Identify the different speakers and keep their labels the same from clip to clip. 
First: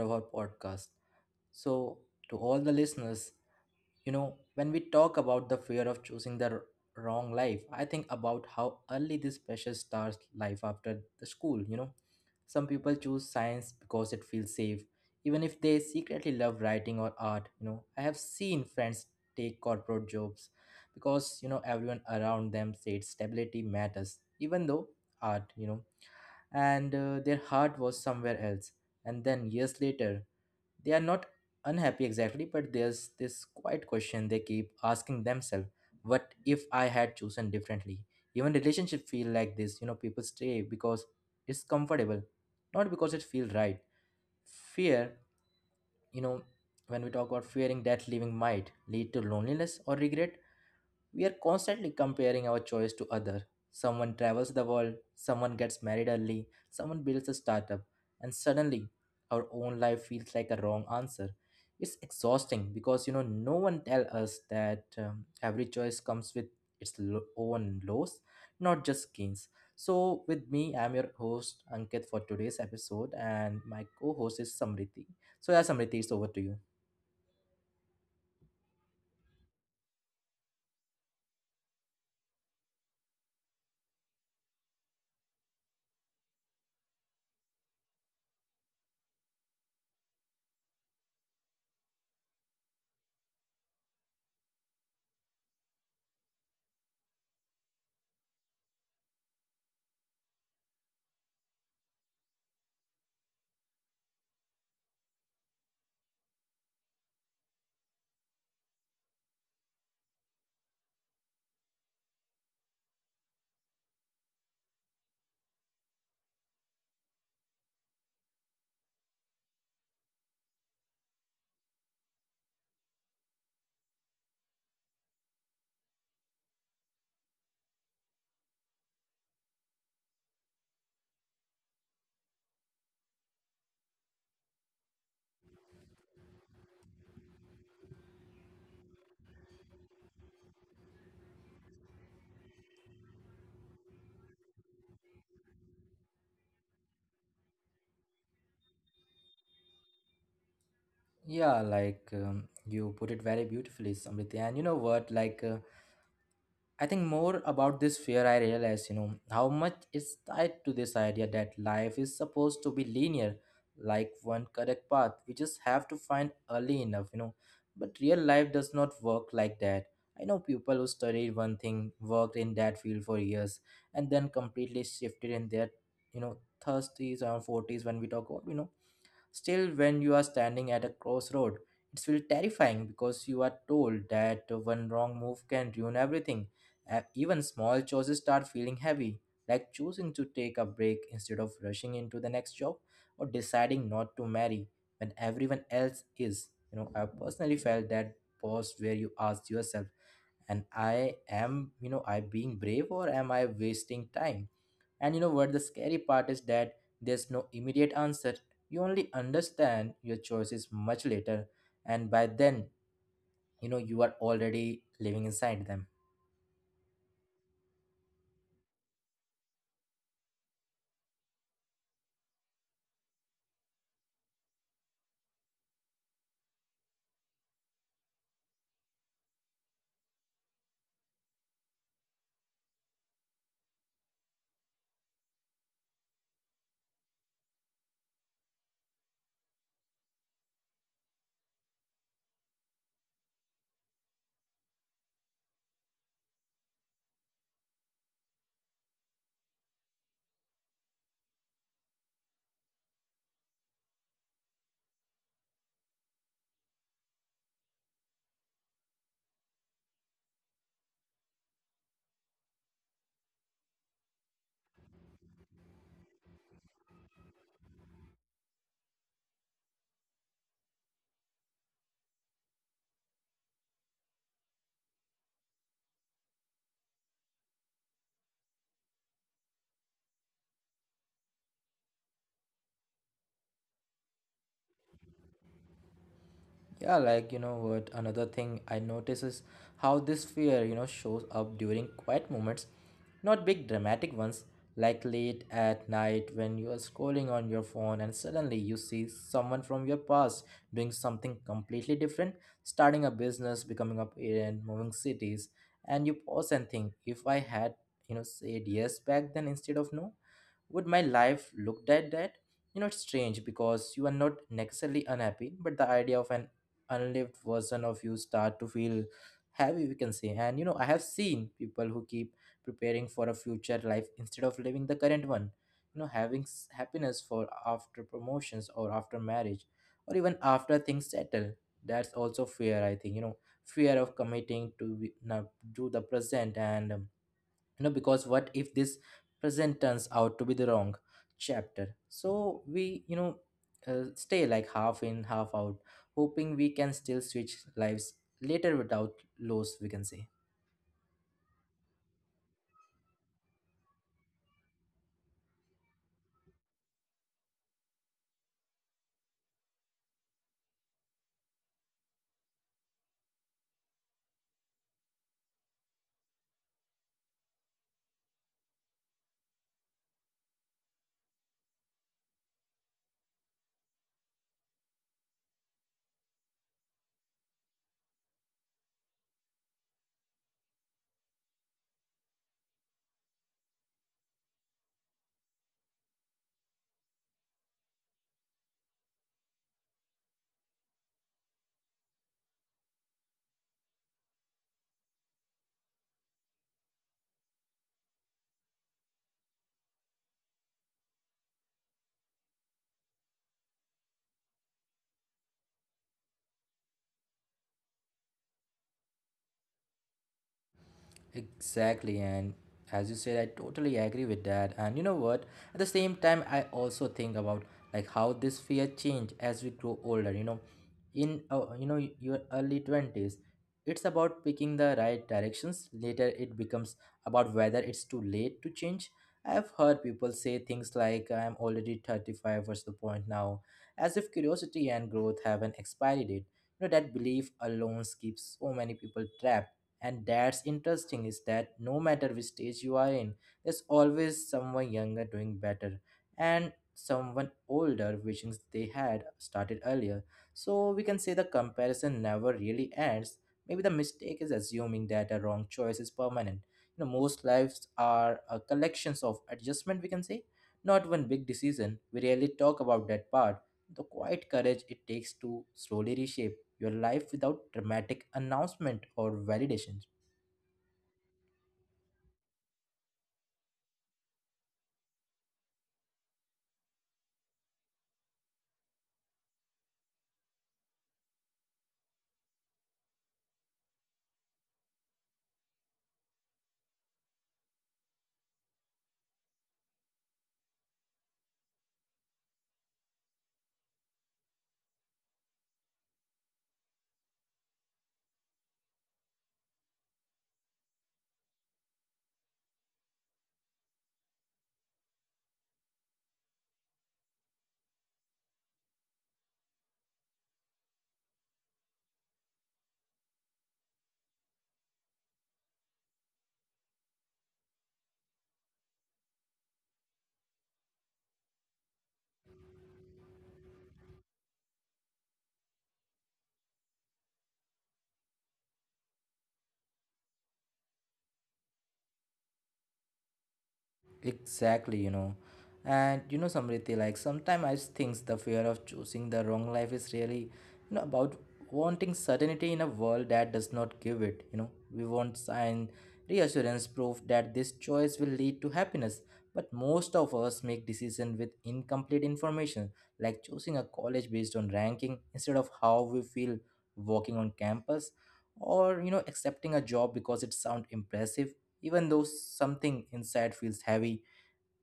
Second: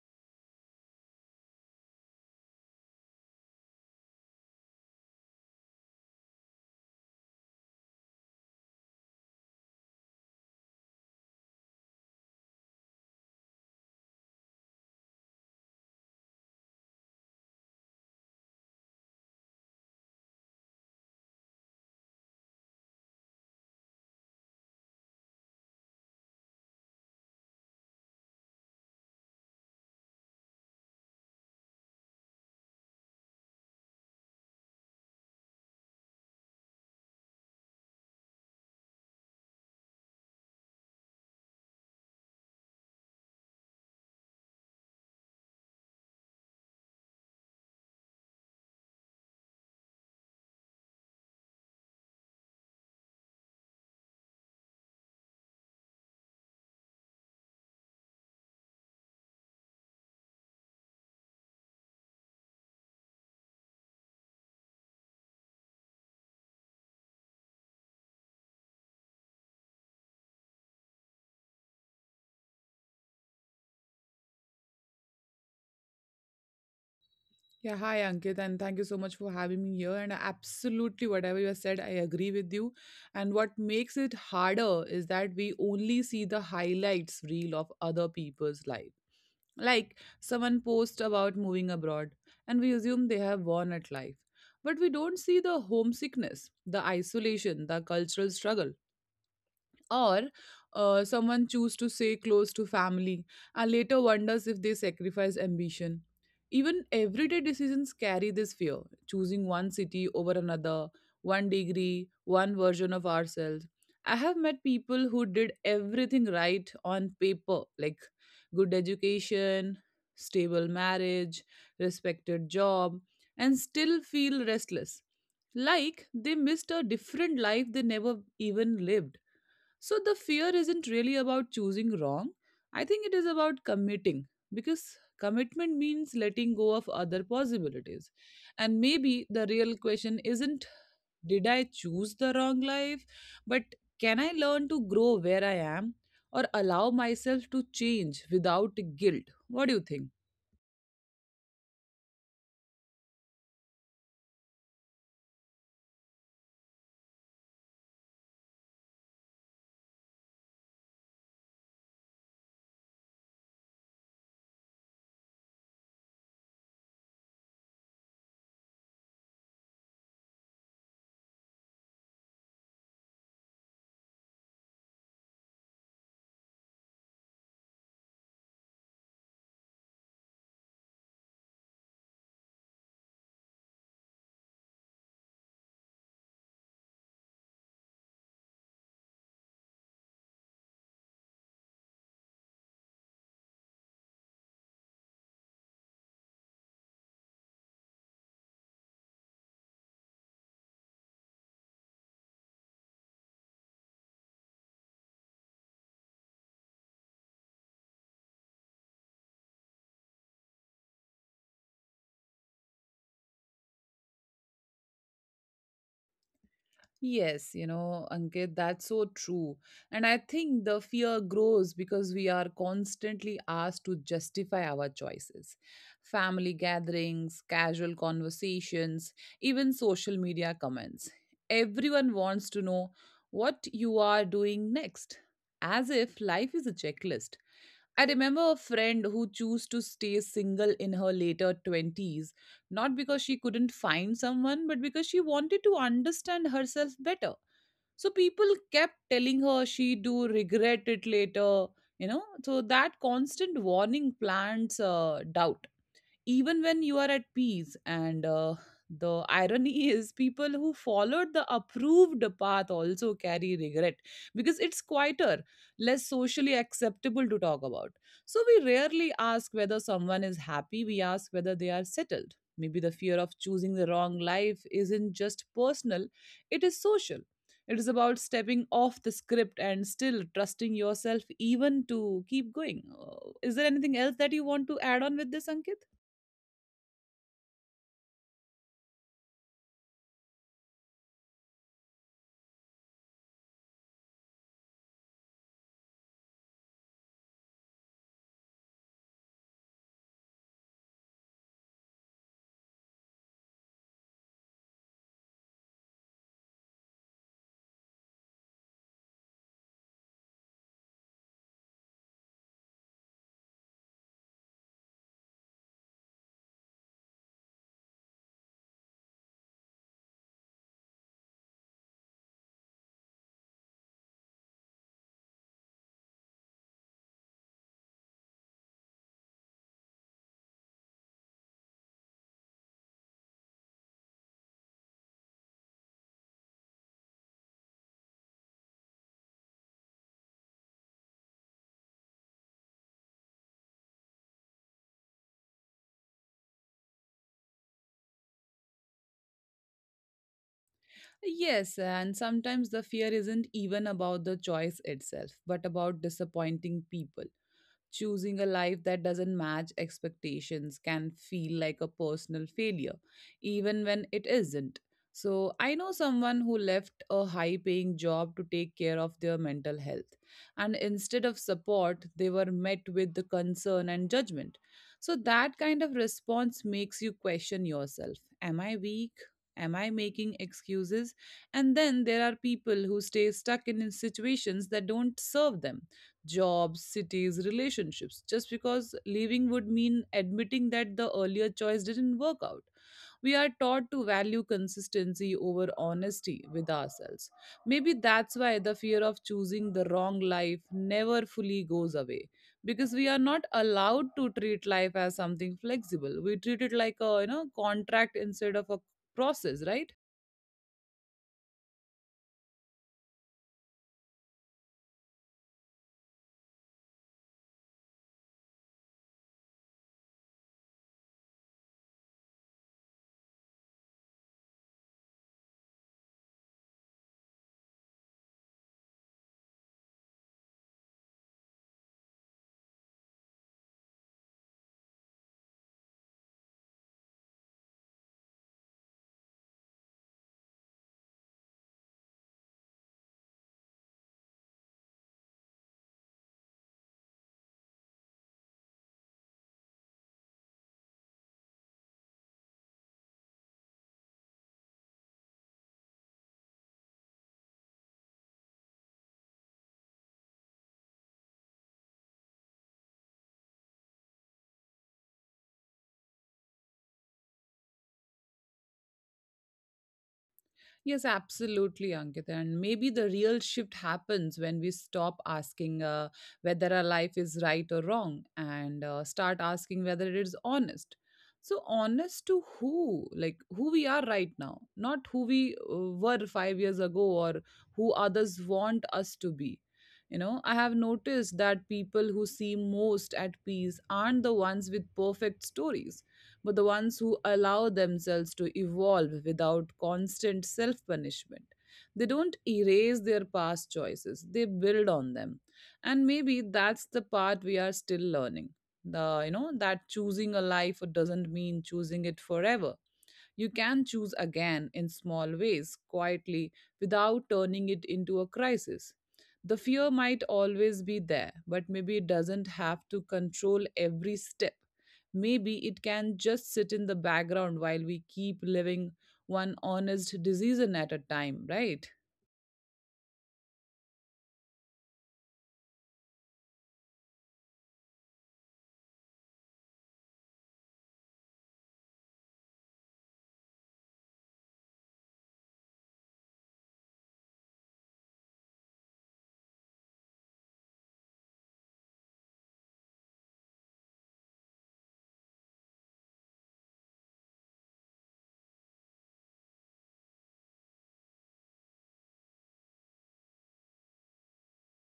Speaker 1: of our podcast. So, to all the listeners, when we talk about the fear of choosing the wrong life, I think about how early this pressure starts life after the school. Some people choose science because it feels safe, even if they secretly love writing or art. I have seen friends take corporate jobs because, everyone around them said stability matters, even though art, you know and their heart was somewhere else. And then years later, they are not unhappy exactly, but there's this quiet question they keep asking themselves: what if I had chosen differently? Even relationship feel like this. People stay because it's comfortable, not because it feels right. Fear, you know, when we talk about fearing that leaving might lead to loneliness or regret, we are constantly comparing our choice to other. Someone travels the world, someone gets married early, someone builds a startup, and suddenly our own life feels like a wrong answer. It's exhausting because no one tell us that every choice comes with its own loss, not just gains. So with me, I'm your host Ankit for today's episode, and my co-host is Samriti. So yeah, Samriti, it's over to you.
Speaker 2: Yeah, hi Ankit, and thank you so much for having me here. And absolutely, whatever you have said, I agree with you. And what makes it harder is that we only see the highlights reel of other people's life. Like someone posts about moving abroad, and we assume they have won at life. But we don't see the homesickness, the isolation, the cultural struggle, or someone choose to stay close to family and later wonders if they sacrifice ambition. Even everyday decisions carry this fear: choosing one city over another, one degree, one version of ourselves. I have met people who did everything right on paper, like good education, stable marriage, respected job, and still feel restless, like they missed a different life they never even lived. So the fear isn't really about choosing wrong. I think it is about committing, because commitment means letting go of other possibilities. And maybe the real question isn't did I choose the wrong life, but can I learn to grow where I am or allow myself to change without guilt? What do you think?
Speaker 1: Yeah, like you put it very beautifully, Samriti. And you know what? Like, I think more about this fear, I realize, how much is tied to this idea that life is supposed to be linear, like one correct path. We just have to find early enough. But real life does not work like that. I know people who studied one thing, worked in that field for years, and then completely shifted in their, you know, 30s or 40s when we talk about. Still, when you are standing at a crossroad, it's really terrifying because you are told that one wrong move can ruin everything. Even small choices start feeling heavy, like choosing to take a break instead of rushing into the next job or deciding not to marry when everyone else is. I personally felt that pause where you ask yourself, and I am, I being brave or am I wasting time? And you know what? The scary part is that there's no immediate answer. You only understand your choices much later, and by then, you are already living inside them.
Speaker 2: Yes, you know, Ankit, that's so true. And I think the fear grows because we are constantly asked to justify our choices. Family gatherings, casual conversations, even social media comments. Everyone wants to know what you are doing next, as if life is a checklist. I remember a friend who chose to stay single in her later 20s, not because she couldn't find someone, but because she wanted to understand herself better. So people kept telling her she do regret it later, you know. So that constant warning plants doubt, even when you are at peace. And the irony is, people who followed the approved path also carry regret because it's quieter, less socially acceptable to talk about. So we rarely ask whether someone is happy, we ask whether they are settled. Maybe the fear of choosing the wrong life isn't just personal, it is social. It is about stepping off the script and still trusting yourself even to keep going. Is there anything else that you want to add on with this, Ankit?
Speaker 1: Yeah, like you know what, another thing I notice is how this fear shows up during quiet moments, not big dramatic ones, like late at night when you are scrolling on your phone and suddenly you see someone from your past doing something completely different, starting a business, becoming a parent, moving cities, and you pause and think, if I had, said yes back then instead of no, would my life look like that? It's strange because you are not necessarily unhappy, but the idea of an unlived version of you start to feel heavy, we can say. And I have seen people who keep preparing for a future life instead of living the current one. Having happiness for after promotions or after marriage or even after things settle. That's also fear, I think. Fear of committing to be, not, to the present, and because what if this present turns out to be the wrong chapter, so we stay like half in half out, hoping we can still switch lives later without loss, we can say.
Speaker 2: Yes, and sometimes the fear isn't even about the choice itself, but about disappointing people. Choosing a life that doesn't match expectations can feel like a personal failure, even when it isn't. So, I know someone who left a high paying job to take care of their mental health, and instead of support, they were met with the concern and judgment. So, that kind of response makes you question yourself. Am I weak? Am I making excuses? And then there are people who stay stuck in situations that don't serve them: jobs, cities, relationships, just because leaving would mean admitting that the earlier choice didn't work out. We are taught to value consistency over honesty with ourselves. Maybe that's why the fear of choosing the wrong life never fully goes away, because we are not allowed to treat life as something flexible. We treat it like a, you know, contract instead of a process, right?
Speaker 1: Exactly, and as you said, I totally agree with that. And you know what? At the same time, I also think about like how this fear change as we grow older. In your early 20s, it's about picking the right directions. Later, it becomes about whether it's too late to change. I've heard people say things like, "I'm already 35. What's the point now?" As if curiosity and growth have an expiry date. You know that belief alone keeps so many people trapped, and that's interesting is that no matter which stage you are in, there's always someone younger doing better and someone older wishing they had started earlier. So we can say the comparison never really ends. Maybe the mistake is assuming that a wrong choice is permanent. Most lives are a collections of adjustment, we can say, not one big decision. We rarely talk about that part. The quiet courage it takes to slowly reshape your life without dramatic announcement or validation.
Speaker 2: Yes, absolutely, Ankita. And maybe the real shift happens when we stop asking whether our life is right or wrong and start asking whether it is honest. So, honest to who? Like who we are right now, not who we were 5 years ago or who others want us to be. You know, I have noticed that people who seem most at peace aren't the ones with perfect stories, but the ones who allow themselves to evolve without constant self punishment. They don't erase their past choices, they build on them. And maybe that's the part we are still learning. The, you know, that choosing a life doesn't mean choosing it forever. You can choose again in small ways, quietly, without turning it into a crisis. The fear might always be there, but maybe it doesn't have to control every step. Maybe it can just sit in the background while we keep living, one honest decision at a time, right?
Speaker 1: Exactly. And Samriti, like sometimes I think the fear of choosing the wrong life is really, about wanting certainty in a world that does not give it. We want sign, reassurance, proof that this choice will lead to happiness. But most of us make decisions with incomplete information, like choosing a college based on ranking instead of how we feel walking on campus, or accepting a job because it sounds impressive, even though something inside feels heavy.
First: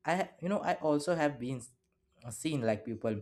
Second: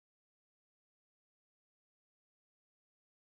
Speaker 1: I you know i also have been seen, like, people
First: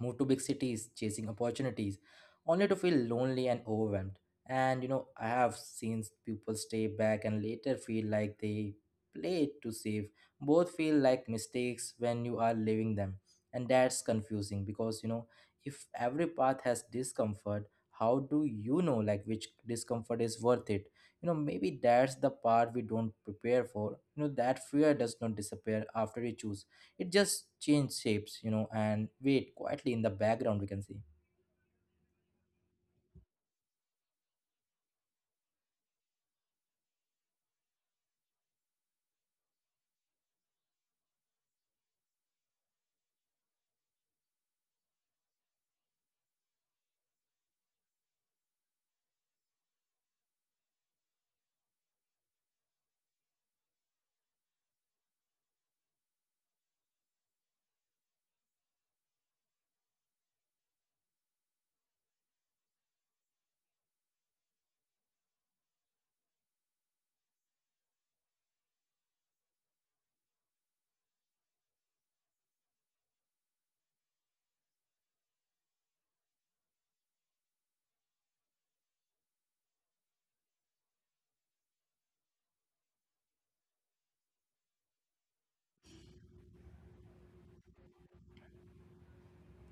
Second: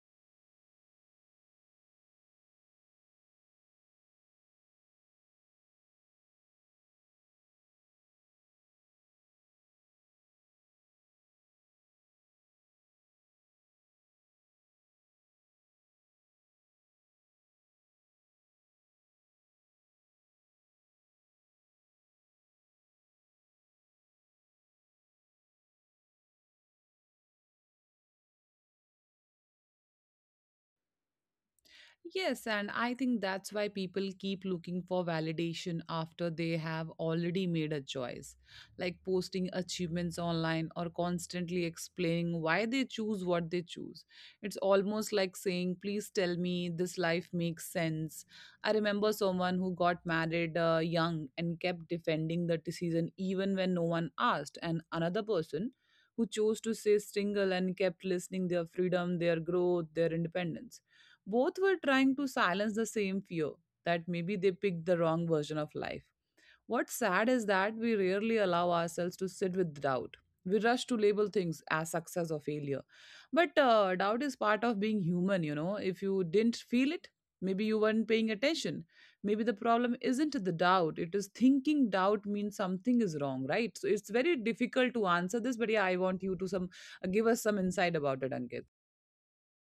Speaker 1: move to big cities chasing opportunities only to feel lonely and overwhelmed. And I have seen people stay back and later feel like they played to save. Both feel like mistakes when you are living them. And that's confusing because, if every path has discomfort, how do you know, like, which discomfort is worth it? Maybe that's the part we don't prepare for, that fear does not disappear after you choose it. It just changed shapes, and wait quietly in the background, we can see.
Speaker 2: Yes, and I think that's why people keep looking for validation after they have already made a choice, like posting achievements online or constantly explaining why they choose what they choose. It's almost like saying, "Please tell me this life makes sense." I remember someone who got married young and kept defending the decision even when no one asked, and another person who chose to stay single and kept listening their freedom, their growth, their independence. Both were trying to silence the same fear, that maybe they picked the wrong version of life. What's sad is that we rarely allow ourselves to sit with doubt. We rush to label things as success or failure. But doubt is part of being human, you know. If you didn't feel it, maybe you weren't paying attention. Maybe the problem isn't the doubt, it is thinking doubt means something is wrong, right? So it's very difficult to answer this, but yeah, I want you to some, give us some insight about it, Ankit.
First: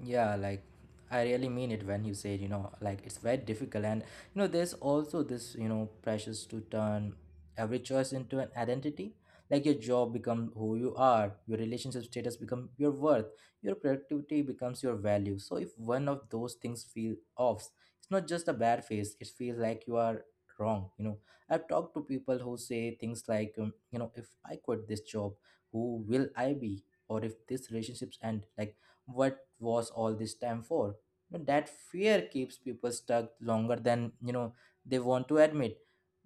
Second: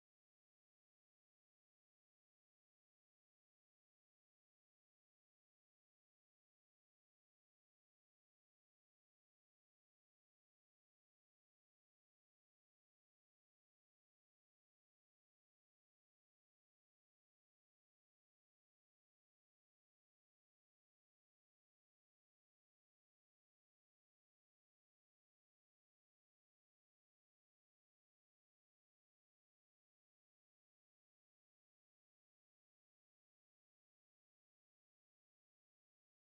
Speaker 1: Yeah, like I really mean it when you say, it's very difficult. And, there's also this, pressures to turn every choice into an identity. Like your job become who you are, your relationship status become your worth, your productivity becomes your value. So if one of those things feel off, it's not just a bad phase, it feels like you are wrong. I've talked to people who say things like, if I quit this job, who will I be? Or if this relationships end, like what was all this time for, but that fear keeps people stuck longer than they want to admit.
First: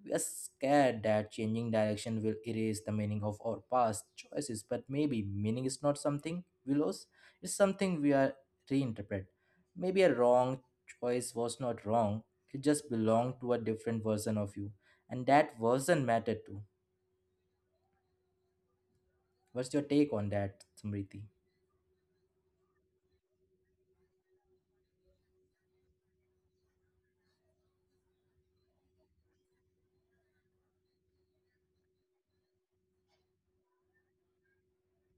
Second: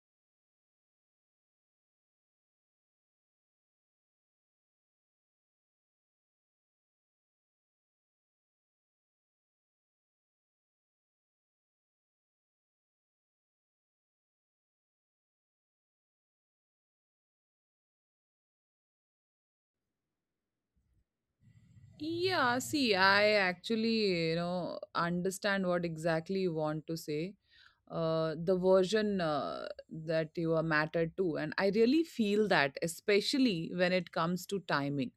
Speaker 1: We are scared that changing direction will erase the meaning of our past choices, but maybe meaning is not something we lose, it's something we are reinterpret. Maybe a wrong choice was not wrong, it just belonged to a different version of you, and that version mattered too. What's your take on that, Samriti?
Speaker 2: Yeah, see, I actually, you know, understand what exactly you want to say. The version that you are mattered to. And I really feel that, especially when it comes to timing.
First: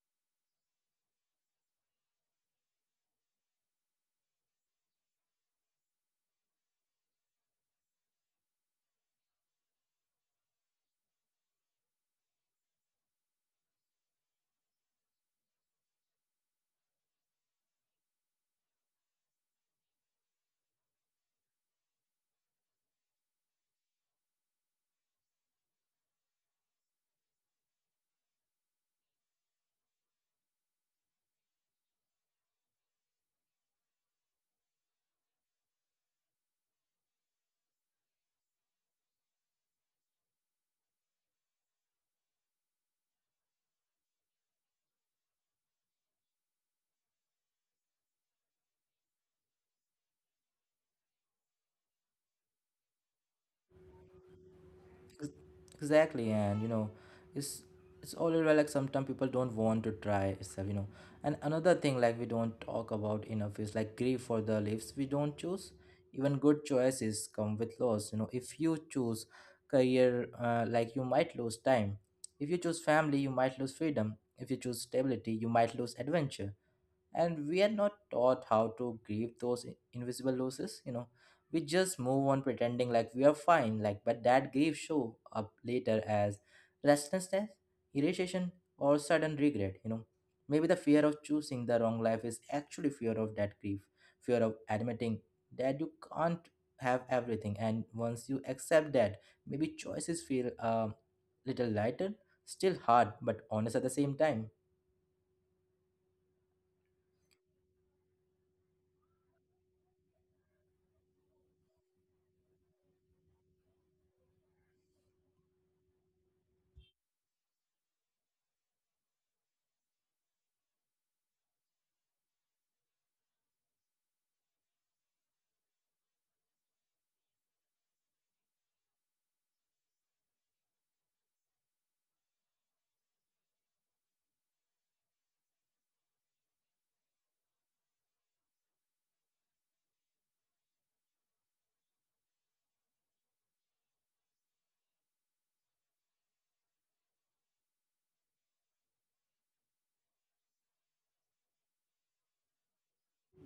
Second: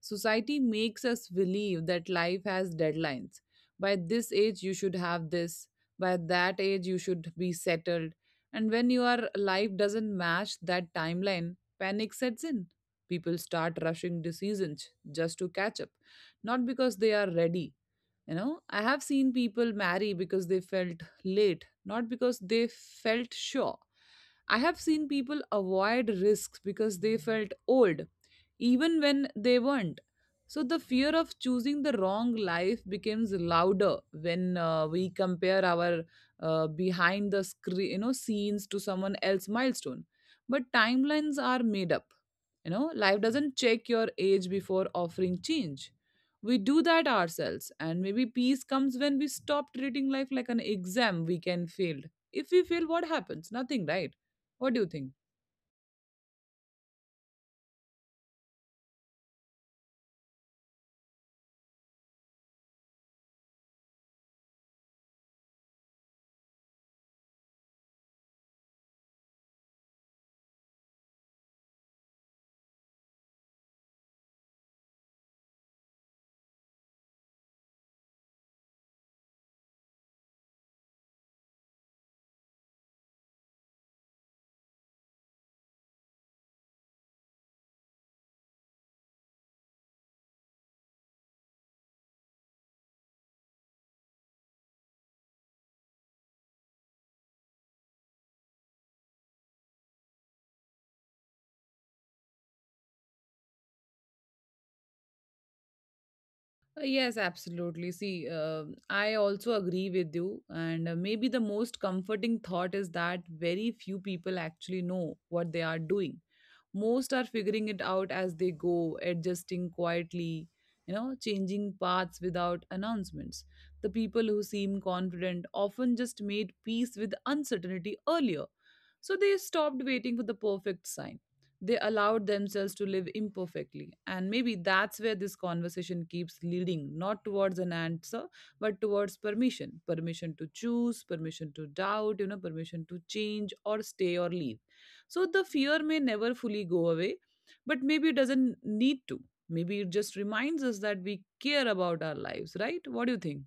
Speaker 2: Society makes us believe that life has deadlines. By this age, you should have this. By that age, you should be settled. And when your life doesn't match that timeline, panic sets in. People start rushing decisions just to catch up, not because they are ready. You know, I have seen people marry because they felt late, not because they felt sure. I have seen people avoid risks because they felt old, even when they weren't. So the fear of choosing the wrong life becomes louder when we compare our behind the screen, you know, scenes to someone else milestone. But timelines are made up. You know, life doesn't check your age before offering change. We do that ourselves. And maybe peace comes when we stop treating life like an exam we can fail. If we fail, what happens? Nothing, right? What do you think?
Speaker 1: Exactly, and it's it's already, like sometimes people don't want to try itself. And another thing, like, we don't talk about enough is like grief for the lives we don't choose. Even good choices come with loss, you know. If you choose career, like you might lose time. If you choose family, you might lose freedom. If you choose stability, you might lose adventure. And we are not taught how to grieve those invisible losses, you know. We just move on pretending like we are fine, like, but that grief show up later as restlessness, irritation, or sudden regret, you know. Maybe the fear of choosing the wrong life is actually fear of that grief, fear of admitting that you can't have everything. And once you accept that, maybe choices feel a little lighter, still hard but honest at the same time.
Speaker 2: Yes, absolutely. See, I also agree with you. And maybe the most comforting thought is that very few people actually know what they are doing. Most are figuring it out as they go, adjusting quietly, you know, changing paths without announcements. The people who seem confident often just made peace with uncertainty earlier. So they stopped waiting for the perfect sign, they allowed themselves to live imperfectly. And maybe that's where this conversation keeps leading, not towards an answer, but towards permission: permission to choose, permission to doubt, you know, permission to change or stay or leave. So the fear may never fully go away, but maybe it doesn't need to. Maybe it just reminds us that we care about our lives, right? What do you think?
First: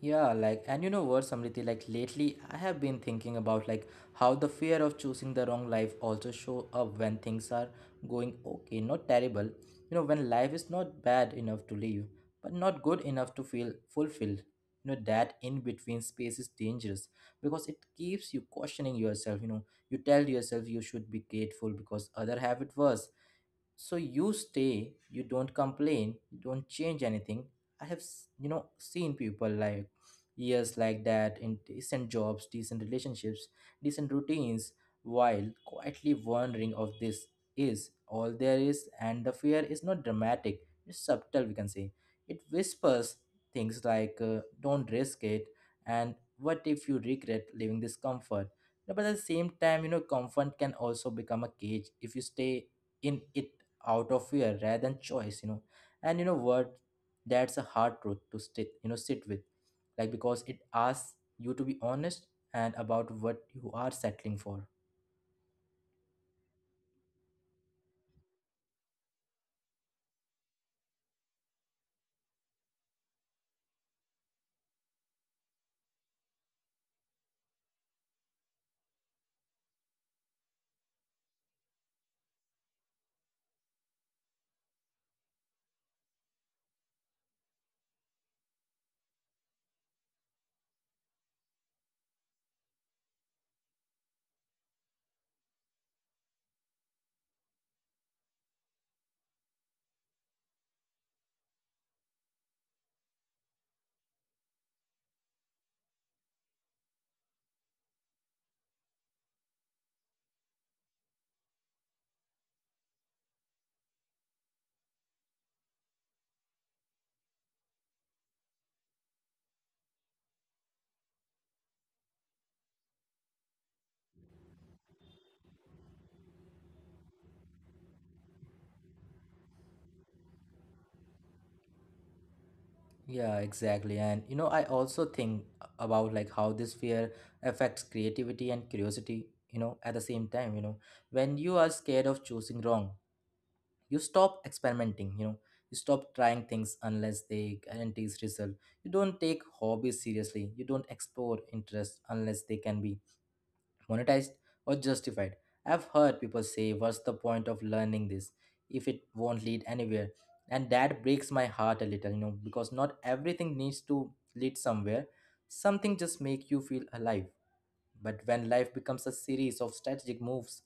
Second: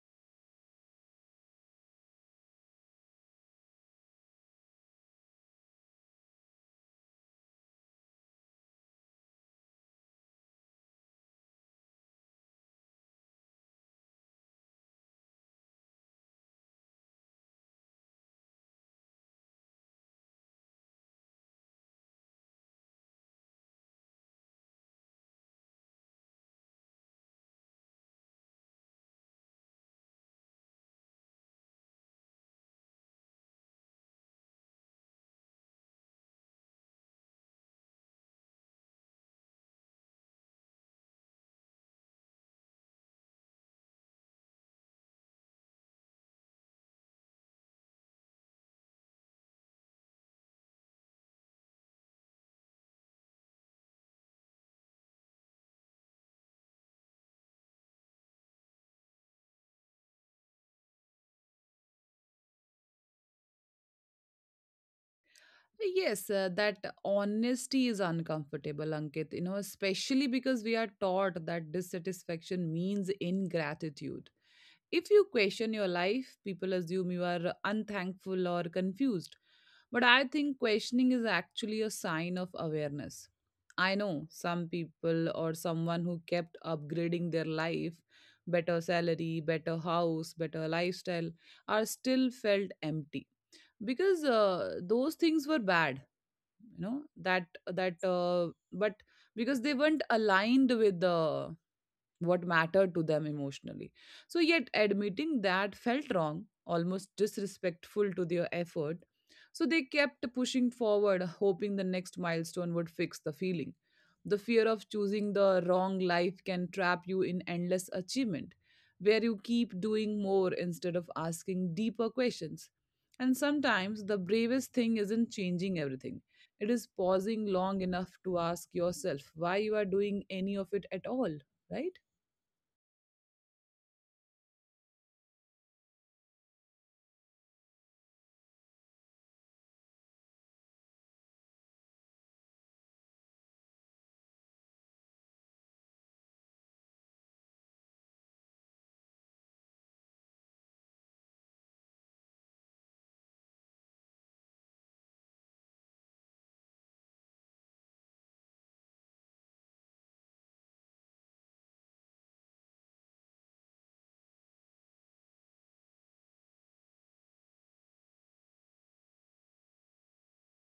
Speaker 1: Yeah, like, and you know what, Samriti, like lately I have been thinking about, like, how the fear of choosing the wrong life also show up when things are going okay, not terrible. When life is not bad enough to live, but not good enough to feel fulfilled. That in between space is dangerous because it keeps you questioning yourself. You know, you tell yourself you should be grateful because other have it worse, so you stay, you don't complain, you don't change anything. I have seen people like years like that in decent jobs, decent relationships, decent routines, while quietly wondering of this is all there is. And the fear is not dramatic, it's subtle we can say. It whispers things like don't risk it, and what if you regret leaving this comfort. No, but at the same time, you know, comfort can also become a cage if you stay in it out of fear rather than choice, you know. And you know what, that's a hard truth to stick, sit with, like, because it asks you to be honest, and about what you are settling for.
Speaker 2: Yes, that honesty is uncomfortable, Ankit, you know, especially because we are taught that dissatisfaction means ingratitude. If you question your life, people assume you are unthankful or confused. But I think questioning is actually a sign of awareness. I know some people, or someone, who kept upgrading their life: better salary, better house, better lifestyle, are still felt empty because those things were bad, you know, that that but because they weren't aligned with the what mattered to them emotionally. So, yet admitting that felt wrong, almost disrespectful to their effort. So, they kept pushing forward, hoping the next milestone would fix the feeling. The fear of choosing the wrong life can trap you in endless achievement, where you keep doing more instead of asking deeper questions. And sometimes the bravest thing isn't changing everything. It is pausing long enough to ask yourself why you are doing any of it at all, right?
Speaker 1: Yeah, exactly. And you know, I also think about like how this fear affects creativity and curiosity, you know, at the same time, you know, when you are scared of choosing wrong, you stop experimenting, you know, you stop trying things unless they guarantees result. You don't take hobbies seriously, you don't explore interests unless they can be monetized or justified. I've heard people say, what's the point of learning this if it won't lead anywhere? And that breaks my heart a little, you know, because not everything needs to lead somewhere. Something just make you feel alive. But when life becomes a series of strategic moves,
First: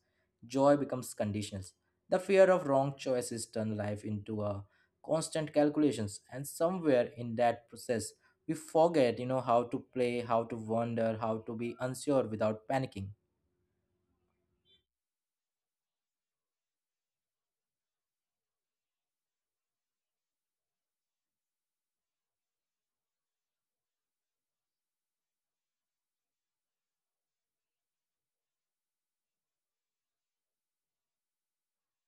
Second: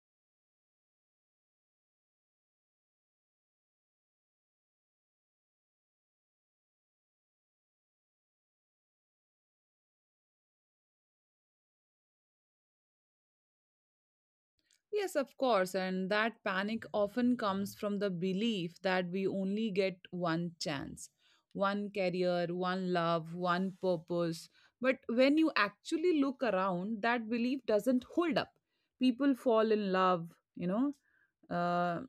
Speaker 1: joy becomes conditional. The fear of wrong choices turn life into a constant calculations, and somewhere in that process, we forget, you know, how to play, how to wander, how to be unsure without panicking.
Speaker 2: Yes, of course. And that panic often comes from the belief that we only get one chance, one career, one love, one purpose. But when you actually look around, that belief doesn't hold up. People fall in love, you know, uh,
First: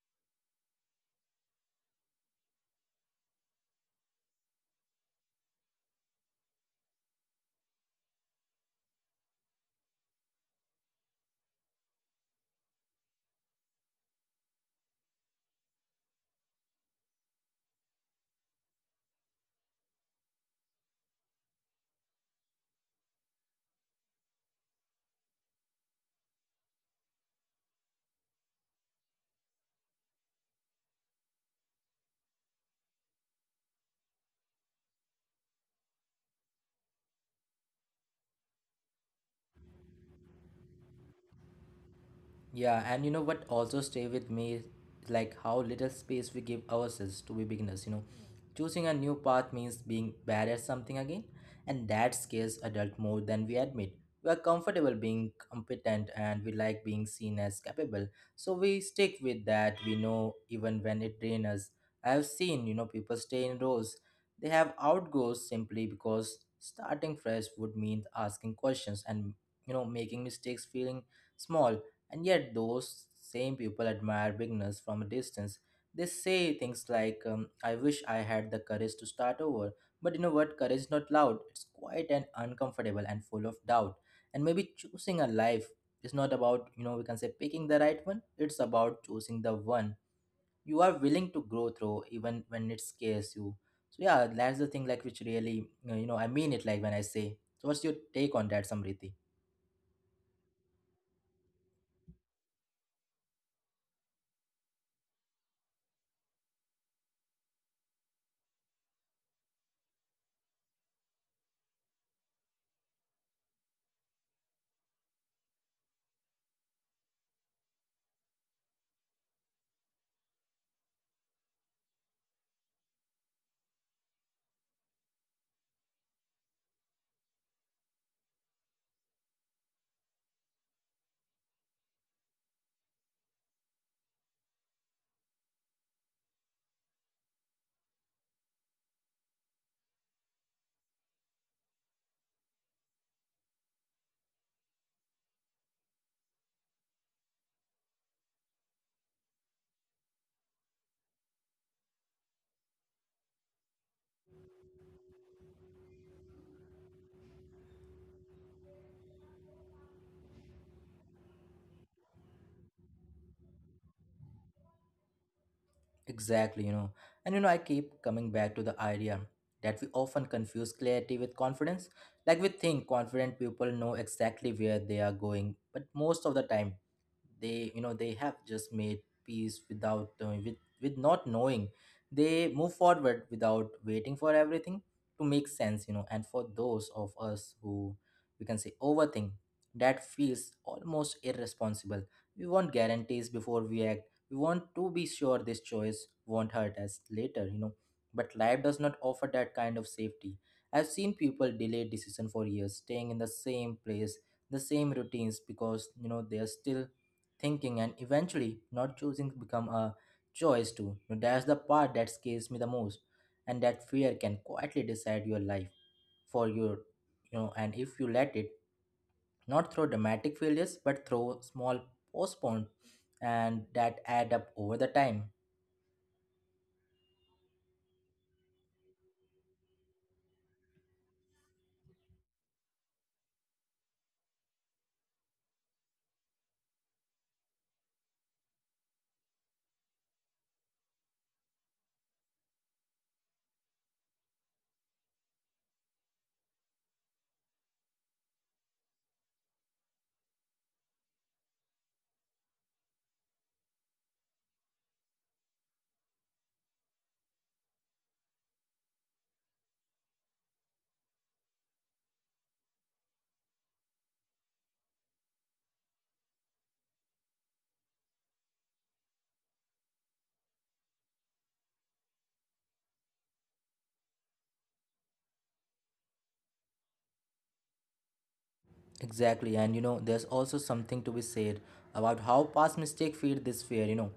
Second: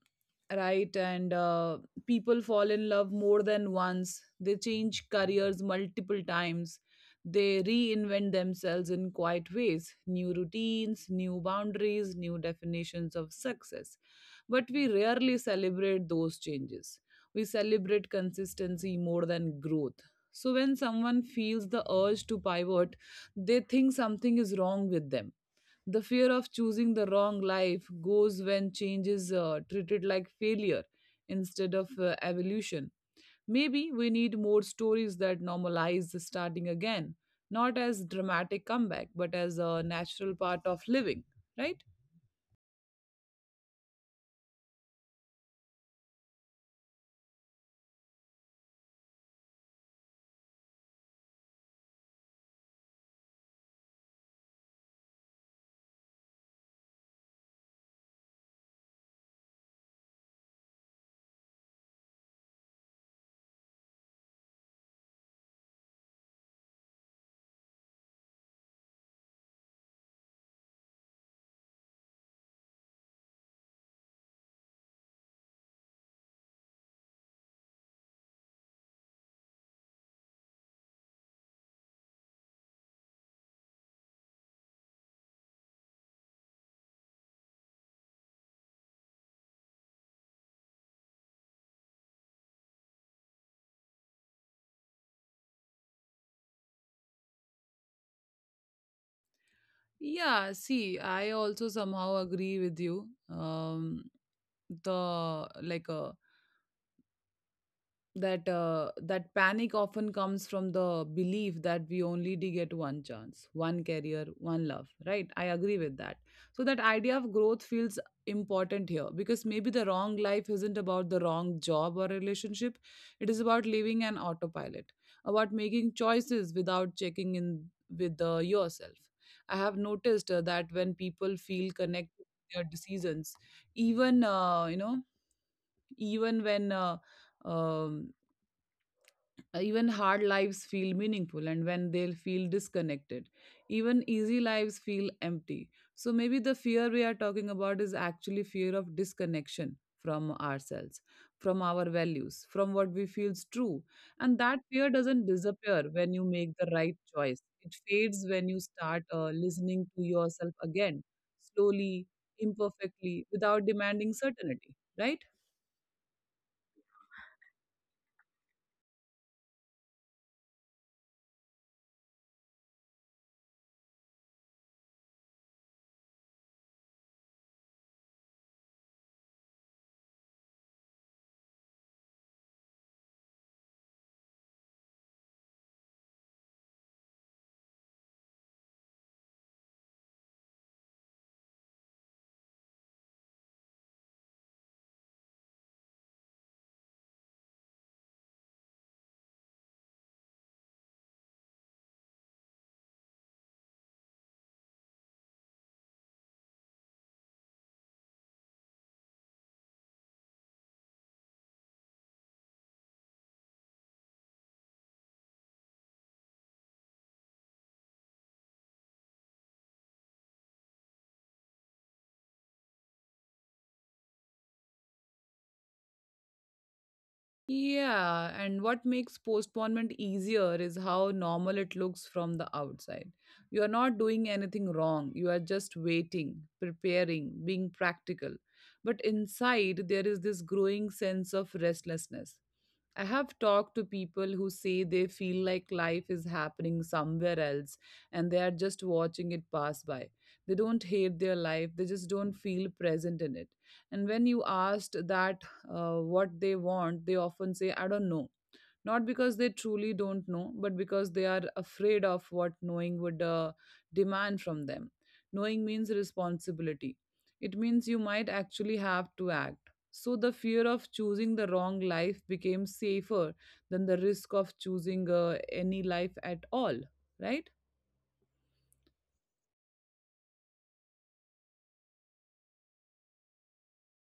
Speaker 2: right? And people fall in love more than once. They change careers multiple times, they reinvent themselves in quiet ways: new routines, new boundaries, new definitions of success. But we rarely celebrate those changes. We celebrate consistency more than growth. So when someone feels the urge to pivot, they think something is wrong with them. The fear of choosing the wrong life goes when change is treated like failure instead of evolution. Maybe we need more stories that normalize the starting again, not as dramatic comeback, but as a natural part of living, right?
Speaker 1: Yeah, and you know what also stay with me is like how little space we give ourselves to be beginners, you know. Choosing a new path means being bad at something again, and that scares adult more than we admit. We are comfortable being competent and we like being seen as capable. So we stick with that we know even when it drains us. I have seen, you know, people stay in rows. They have outgoes simply because starting fresh would mean asking questions and, you know, making mistakes, feeling small. And yet, those same people admire beginners from a distance. They say things like, I wish I had the courage to start over. But you know what? Courage is not loud, it's quiet and uncomfortable and full of doubt. And maybe choosing a life is not about, you know, we can say picking the right one, it's about choosing the one you are willing to grow through, even when it scares you. So, yeah, that's the thing, like, which really, you know, I mean it, like, when I say. So, what's your take on that, Samriti?
Speaker 2: Yeah, see, I also somehow agree with you. The like a that panic often comes from the belief that we only did get one chance, one career, one love, right? I agree with that. So that idea of growth feels important here because maybe the wrong life isn't about the wrong job or relationship. It is about living an autopilot, about making choices without checking in with yourself. I have noticed that when people feel connected to their decisions, even you know even when um, even hard lives feel meaningful, and when they feel disconnected, even easy lives feel empty. So maybe the fear we are talking about is actually fear of disconnection from ourselves, from our values, from what we feels true. And that fear doesn't disappear when you make the right choice. It fades when you start listening to yourself again, slowly, imperfectly, without demanding certainty, right?
Speaker 1: Exactly, you know. And you know, I keep coming back to the idea that we often confuse clarity with confidence. Like we think confident people know exactly where they are going, but most of the time they have just made peace with with not knowing. They move forward without waiting for everything to make sense, you know. And for those of us who we can say overthink, that feels almost irresponsible. We want guarantees before we act, we want to be sure this choice won't hurt us later, you know, but life does not offer that kind of safety. I've seen people delay decision for years, staying in the same place, the same routines, because you know they are still thinking, and eventually not choosing become a choice too. You know, that's the part that scares me the most, and that fear can quietly decide your life for your, you know, and if you let it, not through dramatic failures but through small postponed, and that add up over the time.
Speaker 2: Yeah, and what makes postponement easier is how normal it looks from the outside. You are not doing anything wrong, you are just waiting, preparing, being practical. But inside, there is this growing sense of restlessness. I have talked to people who say they feel like life is happening somewhere else and they are just watching it pass by. They don't hate their life, they just don't feel present in it. And when you asked that what they want, they often say, I don't know, not because they truly don't know, but because they are afraid of what knowing would demand from them. Knowing means responsibility, it means you might actually have to act. So, the fear of choosing the wrong life became safer than the risk of choosing any life at all, right?
Speaker 1: Exactly, and you know, there's also something to be said about how past mistakes feed this fear. You know,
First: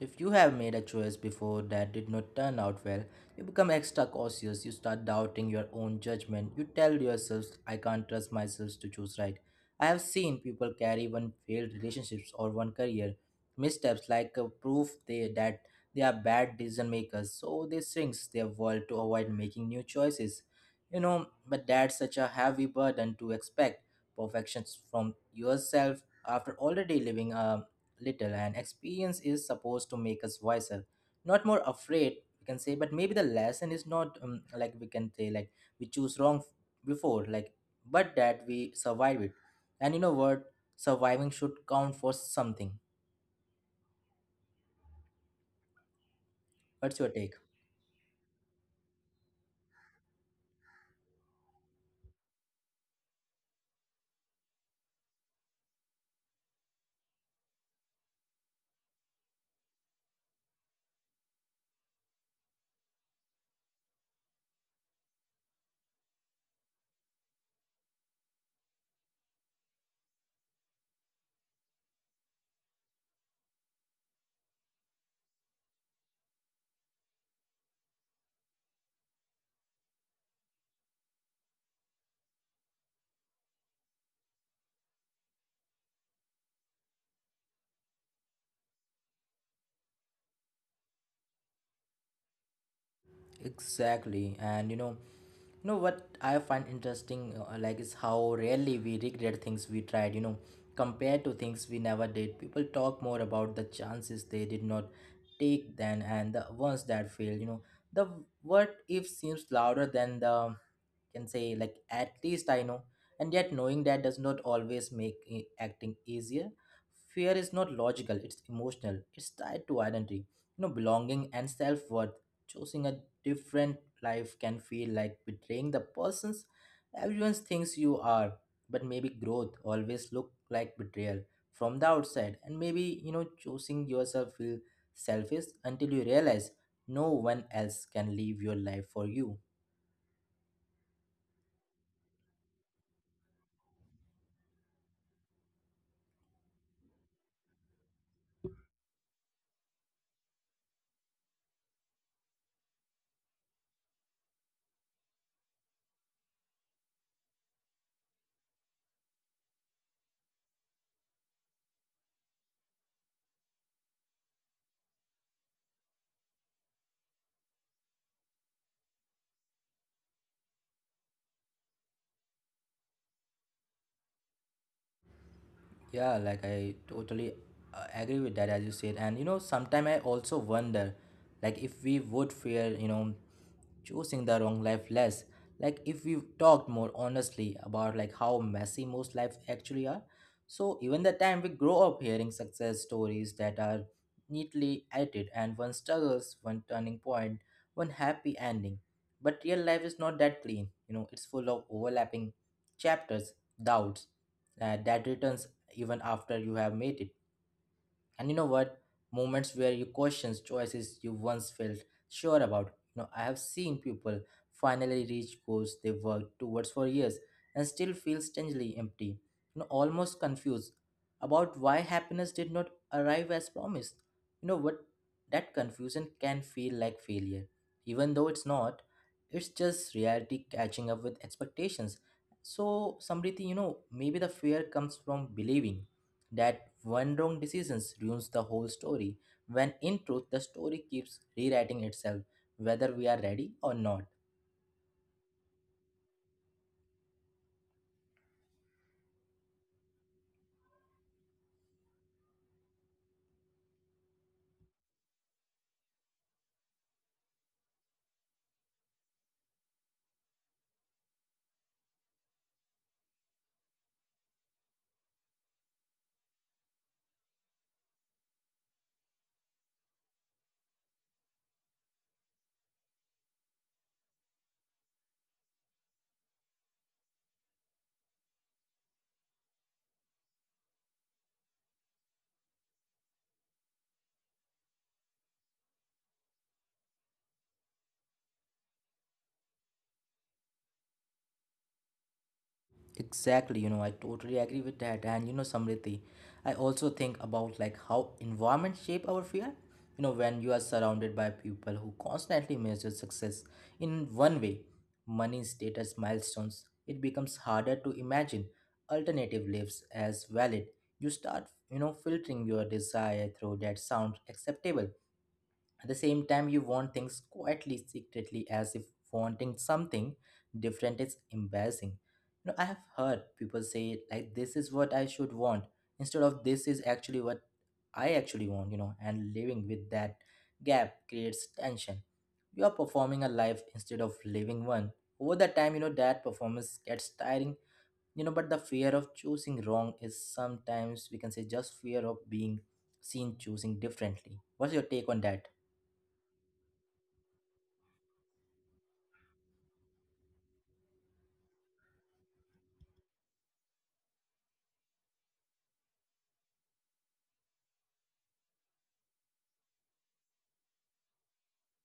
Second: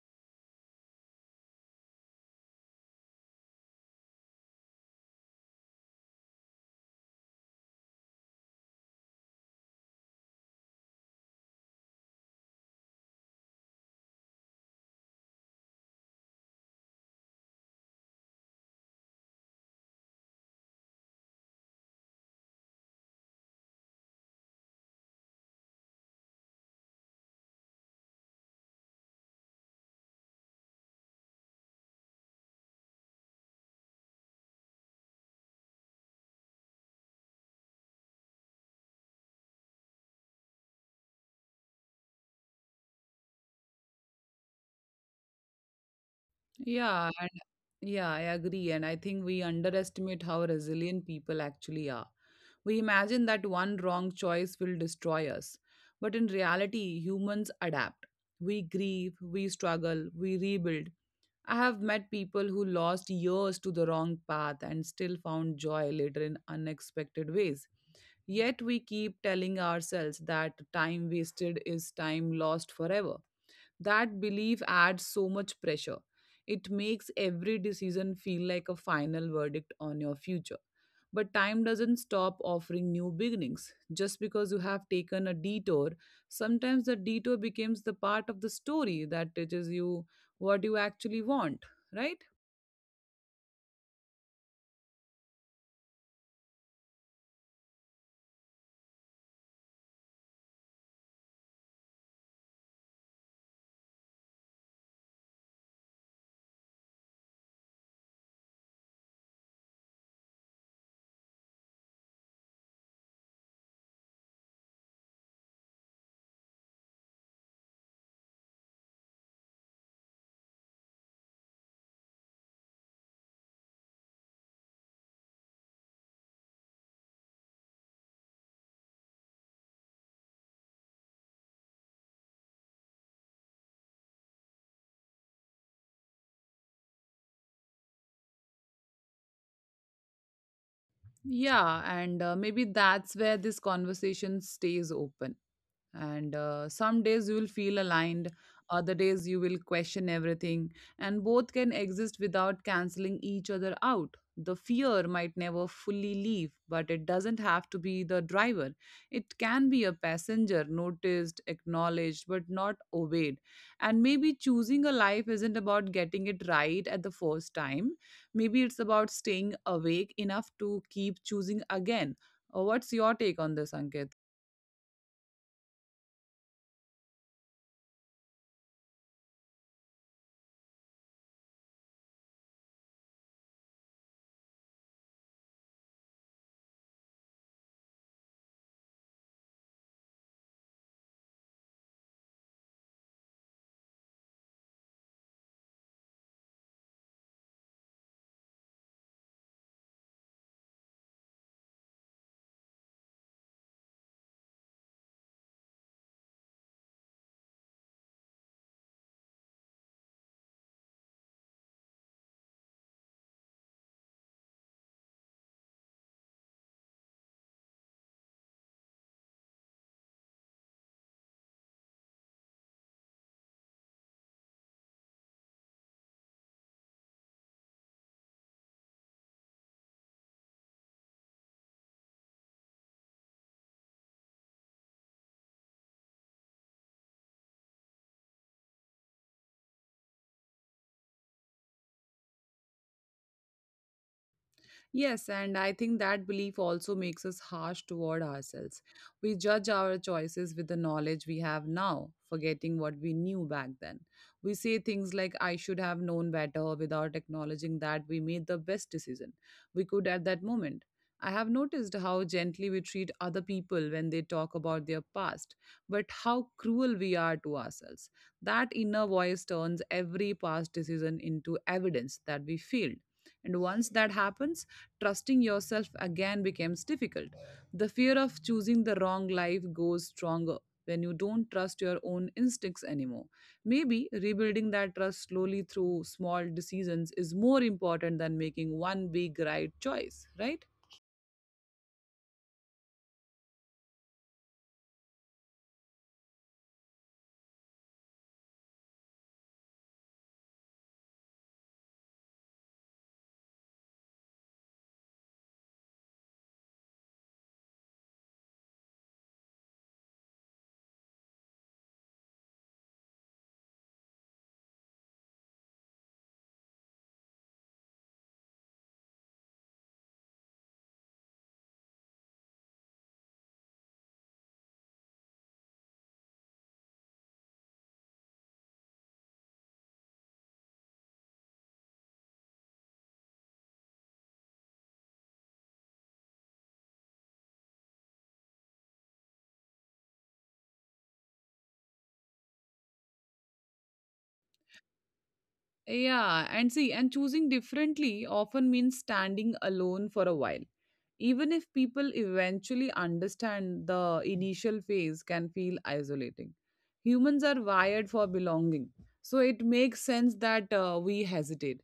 Speaker 1: if you have made a choice before that did not turn out well, you become extra cautious, you start doubting your own judgment, you tell yourself, I can't trust myself to choose right. I have seen people carry one failed relationships or one career missteps like a proof they that they are bad decision makers, so they shrinks their world to avoid making new choices. You know, but that's such a heavy burden to expect perfections from yourself after already living a little. And experience is supposed to make us wiser, not more afraid, we can say. But maybe the lesson is not like we can say like we choose wrong f- before like, but that we survive it. And you know what, surviving should count for something. What's your
Speaker 2: Yeah,
Speaker 1: take?
Speaker 2: Yeah, I agree. And I think we underestimate how resilient people actually are. We imagine that one wrong choice will destroy us. But in reality, humans adapt. We grieve, we struggle, we rebuild. I have met people who lost years to the wrong path and still found joy later in unexpected ways. Yet we keep telling ourselves that time wasted is time lost forever. That belief adds so much pressure. It makes every decision feel like a final verdict on your future. But time doesn't stop offering new beginnings. Just because you have taken a detour, sometimes the detour becomes the part of the story that teaches you what you actually want, right?
Speaker 1: Exactly, and you know what I find interesting, like, is how rarely we regret things we tried. You know, compared to things we never did, people talk more about the chances they did not take than and the ones that failed. You know, the what if seems louder than the can say like at least I know, and yet knowing that does not always make acting easier. Fear is not logical; it's emotional. It's tied to identity, you know, belonging and self worth. Choosing a different life can feel like betraying the persons everyone thinks you are, but maybe growth always look like betrayal from the outside, and maybe, you know, choosing yourself feel selfish until you realize no one else can live your life for you.
Speaker 2: Yeah, and maybe that's where this conversation stays open, and some days you will feel aligned, other days you will question everything, and both can exist without canceling each other out. The fear might never fully leave, but it doesn't have to be the driver. It can be a passenger, noticed, acknowledged, but not obeyed. And maybe choosing a life isn't about getting it right at the first time. Maybe it's about staying awake enough to keep choosing again. What's your take on this, Ankit?
Speaker 1: Yeah, like I totally agree with that, as you said. And you know, sometimes I also wonder, like, if we would fear, you know, choosing the wrong life less. Like, if we talked more honestly about like how messy most lives actually are. So even the time we grow up hearing success stories that are neatly edited and one struggles, one turning point, one happy ending. But real life is not that clean. You know, it's full of overlapping chapters, doubts, that returns even after you have made it. And you know what? Moments where you questions choices you once felt sure about. You know, I have seen people finally reach goals they worked towards for years and still feel strangely empty, you know, almost confused about why happiness did not arrive as promised. You know what? That confusion can feel like failure, even though it's not. It's just reality catching up with expectations. So, Samriti, you know, maybe the fear comes from believing that one wrong decision ruins the whole story when in truth the story keeps rewriting itself whether we are ready or not.
Speaker 2: Yes, and I think that belief also makes us harsh toward ourselves. We judge our choices with the knowledge we have now, forgetting what we knew back then. We say things like, I should have known better, without acknowledging that we made the best decision we could at that moment. I have noticed how gently we treat other people when they talk about their past, but how cruel we are to ourselves. That inner voice turns every past decision into evidence that we failed. And once that happens, trusting yourself again becomes difficult. The fear of choosing the wrong life goes stronger when you don't trust your own instincts anymore. Maybe rebuilding that trust slowly through small decisions is more important than making one big right choice, right?
Speaker 1: Exactly, you know, I totally agree with that. And you know, Samriti, I also think about like how environment shape our fear. You know, when you are surrounded by people who constantly measure success in one way, money, status, milestones, it becomes harder to imagine alternative lives as valid. You start, you know, filtering your desire through that sound acceptable. At the same time, you want things quietly, secretly, as if wanting something different is embarrassing. You know, I have heard people say like, this is what I should want, instead of this is actually what I actually want, you know, and living with that gap creates tension. You are performing a life instead of living one. Over the time, you know, that performance gets tiring, you know, but the fear of choosing wrong is sometimes we can say just fear of being seen choosing differently. What's your take on that?
Speaker 2: Yeah, and see, and choosing differently often means standing alone for a while. Even if people eventually understand, the initial phase can feel isolating. Humans are wired for belonging, so it makes sense that we hesitate.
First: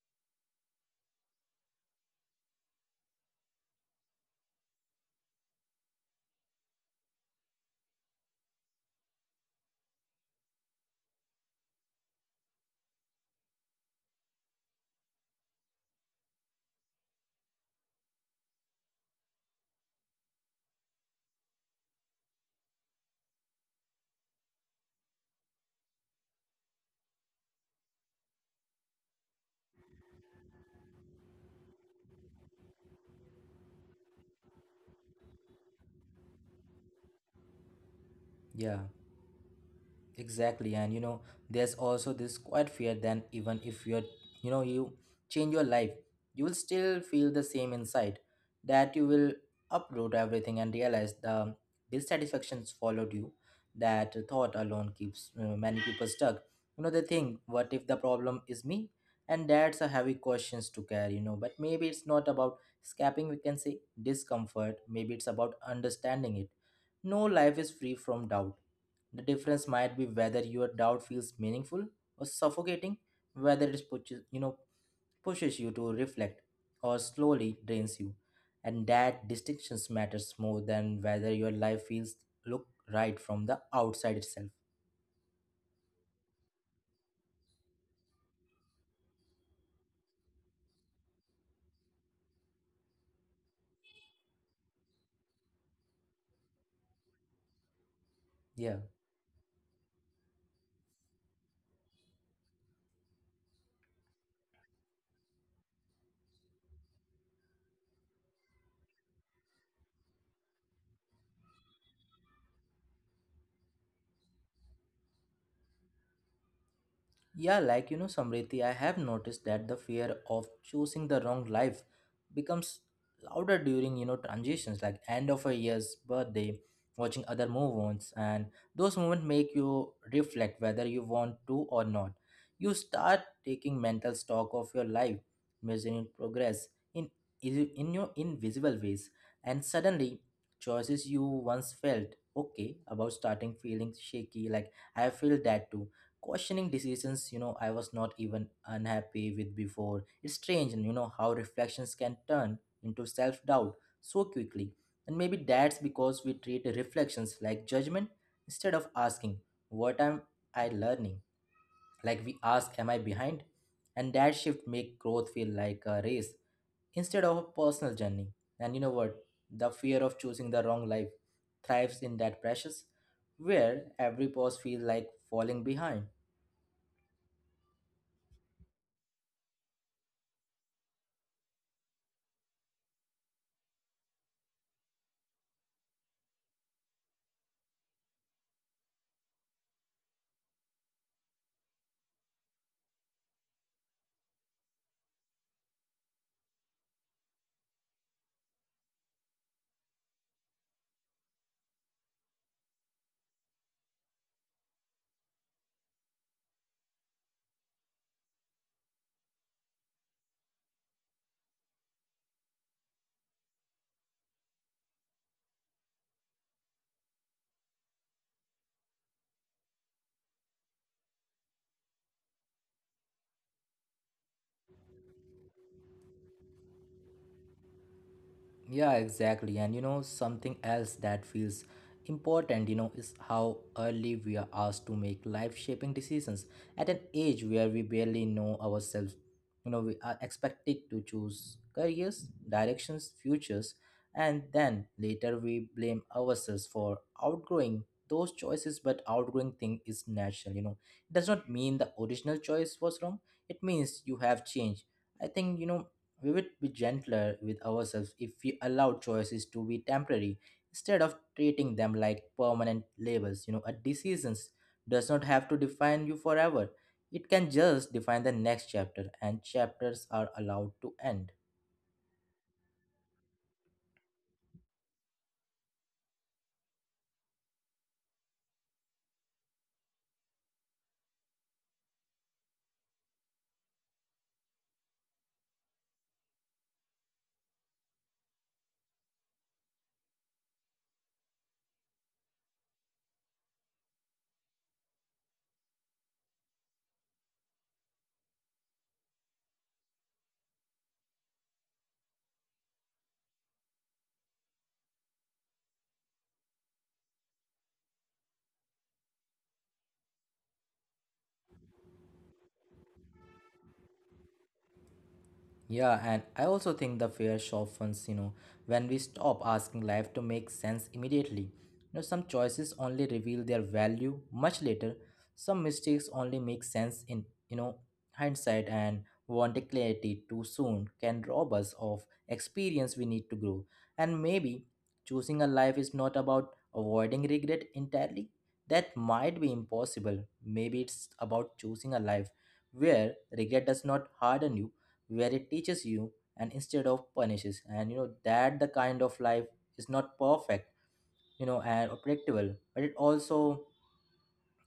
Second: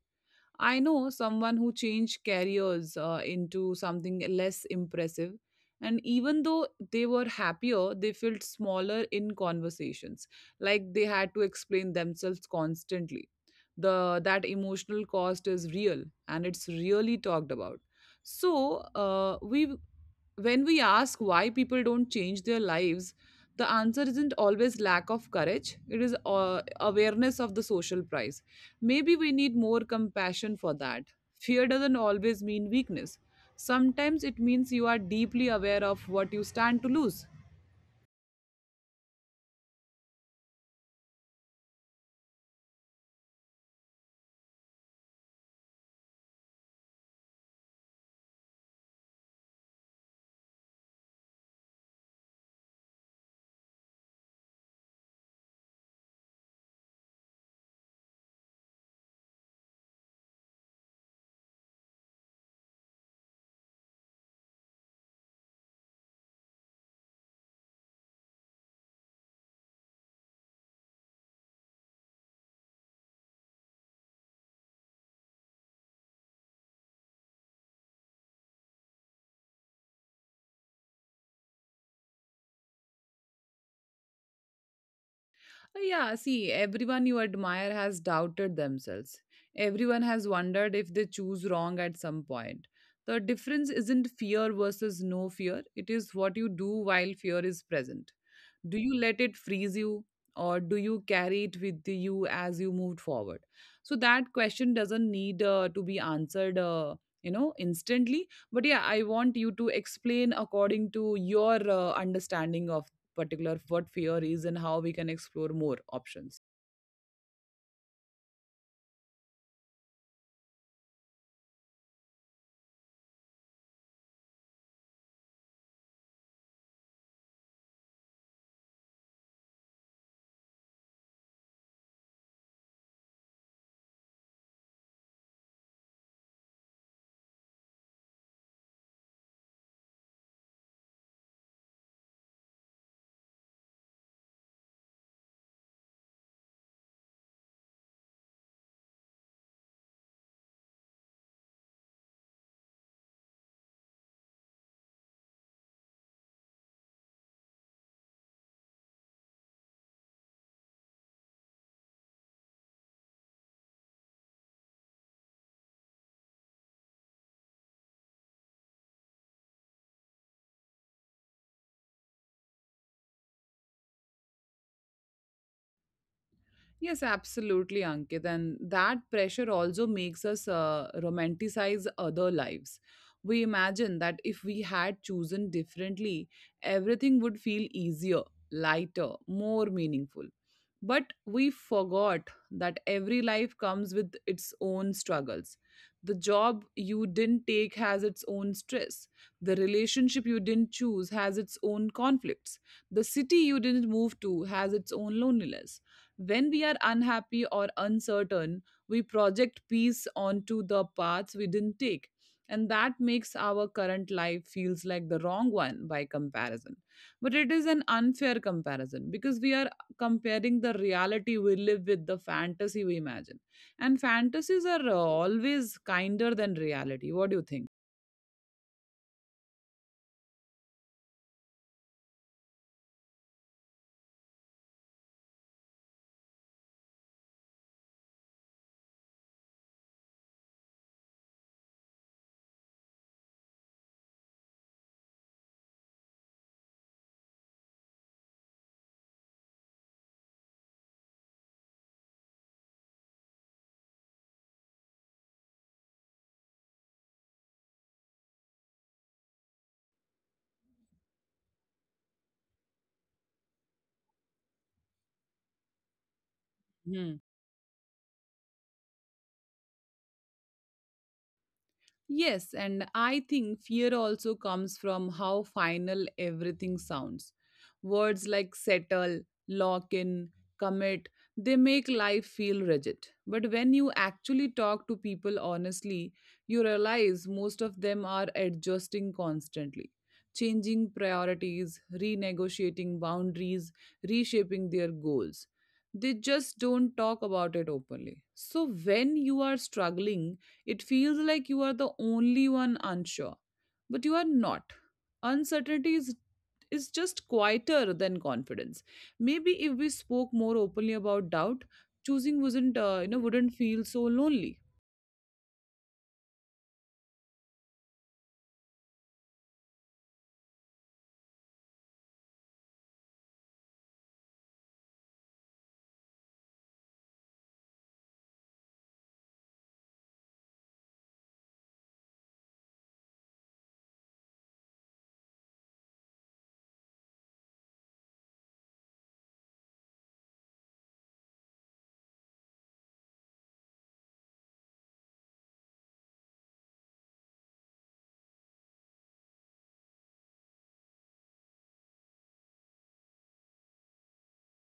Speaker 2: I know someone who changed careers into something less impressive, and even though they were happier, they felt smaller in conversations, like they had to explain themselves constantly. The That emotional cost is real and it's really talked about. So we when we ask why people don't change their lives, the answer isn't always lack of courage, it is awareness of the social price. Maybe we need more compassion for that. Fear doesn't always mean weakness, sometimes it means you are deeply aware of what you stand to lose.
Speaker 1: Yeah. Exactly, and you know, there's also this quiet fear then even if you change your life, you will still feel the same inside, that you will uproot everything and realize the dissatisfactions followed you. That thought alone keeps many people stuck. You know, they think, what if the problem is me? And that's a heavy questions to carry, you know. But maybe it's not about escaping, we can say, discomfort. Maybe it's about understanding it. No life is free from doubt. The difference might be whether your doubt feels meaningful or suffocating, whether it pushes, you know, pushes you to reflect or slowly drains you. And that distinction matters more than whether your life feels look right from the outside itself.
Speaker 2: Yeah, see, everyone you admire has doubted themselves. Everyone has wondered if they choose wrong at some point. The difference isn't fear versus no fear, it is what you do while fear is present. Do
Speaker 1: Yeah.
Speaker 2: you let it freeze you, or do you carry it with you as you moved forward? So, that question doesn't need to be answered you know instantly, but yeah, I want you to explain according to your understanding of particular what fear is and how we can explore more options.
Speaker 1: Yeah, like, you know, Samriti, I have noticed that the fear of choosing the wrong life becomes louder during, you know, transitions like end of a year's birthday, watching other move ons, and those moments make you reflect whether you want to or not. You start taking mental stock of your life, measuring progress in in your invisible ways, and suddenly choices you once felt okay about starting feeling shaky, like I feel that too, questioning decisions, you know, I was not even unhappy with before. It's strange, and you know how reflections can turn into self-doubt so quickly. And maybe that's because we treat reflections like judgment instead of asking, what am I learning? Like, we ask, am I behind? And that shift make growth feel like a race instead of a personal journey. And you know what, the fear of choosing the wrong life thrives in that precious where every pause feels like falling behind.
Speaker 2: Yes, absolutely, Ankit. And that pressure also makes us romanticize other lives. We imagine that if we had chosen differently, everything would feel easier, lighter, more meaningful. But we forgot that every life comes with its own struggles. The job you didn't take has its own stress. The relationship you didn't choose has its own conflicts. The city you didn't move to has its own loneliness. When we are unhappy or uncertain, we project peace onto the paths we didn't take. And that makes our current life feels like the wrong one by comparison. But it is an unfair comparison because we are comparing the reality we live with the fantasy we imagine. And fantasies are always kinder than reality. What do you think?
Speaker 1: Yeah, exactly. And you know, something else that feels important, you know, is how early we are asked to make life shaping decisions at an age where we barely know ourselves. You know, we are expected to choose careers, directions, futures, and then later we blame ourselves for outgrowing those choices. But outgrowing thing is natural, you know. It does not mean the original choice was wrong, it means you have changed. I think, you know, we would be gentler with ourselves if we allowed choices to be temporary instead of treating them like permanent labels. A decision does not have to define you forever, it can just define the next chapter, and chapters are allowed to end.
Speaker 2: Yes, and I think fear also comes from how final everything sounds. Words like settle, lock in, commit, they make life feel rigid. But when you actually talk to people honestly, you realize most of them are adjusting constantly, changing priorities, renegotiating boundaries, reshaping their goals. They just don't talk about it openly. So when you are struggling, it feels like you are the only one unsure, but you are not. Uncertainty is just quieter than confidence. Maybe if we spoke more openly about doubt, choosing wouldn't wouldn't feel so lonely.
Speaker 1: Yeah, and I also think the fear softens, when we stop asking life to make sense immediately. Some choices only reveal their value much later. Some mistakes only make sense in hindsight, and wanting clarity too soon can rob us of experience we need to grow. And maybe choosing a life is not about avoiding regret entirely. That might be impossible. Maybe it's about choosing a life where regret does not harden you, where it teaches you and instead of punishes, and you know that the kind of life is not perfect, you know, and predictable, but it also,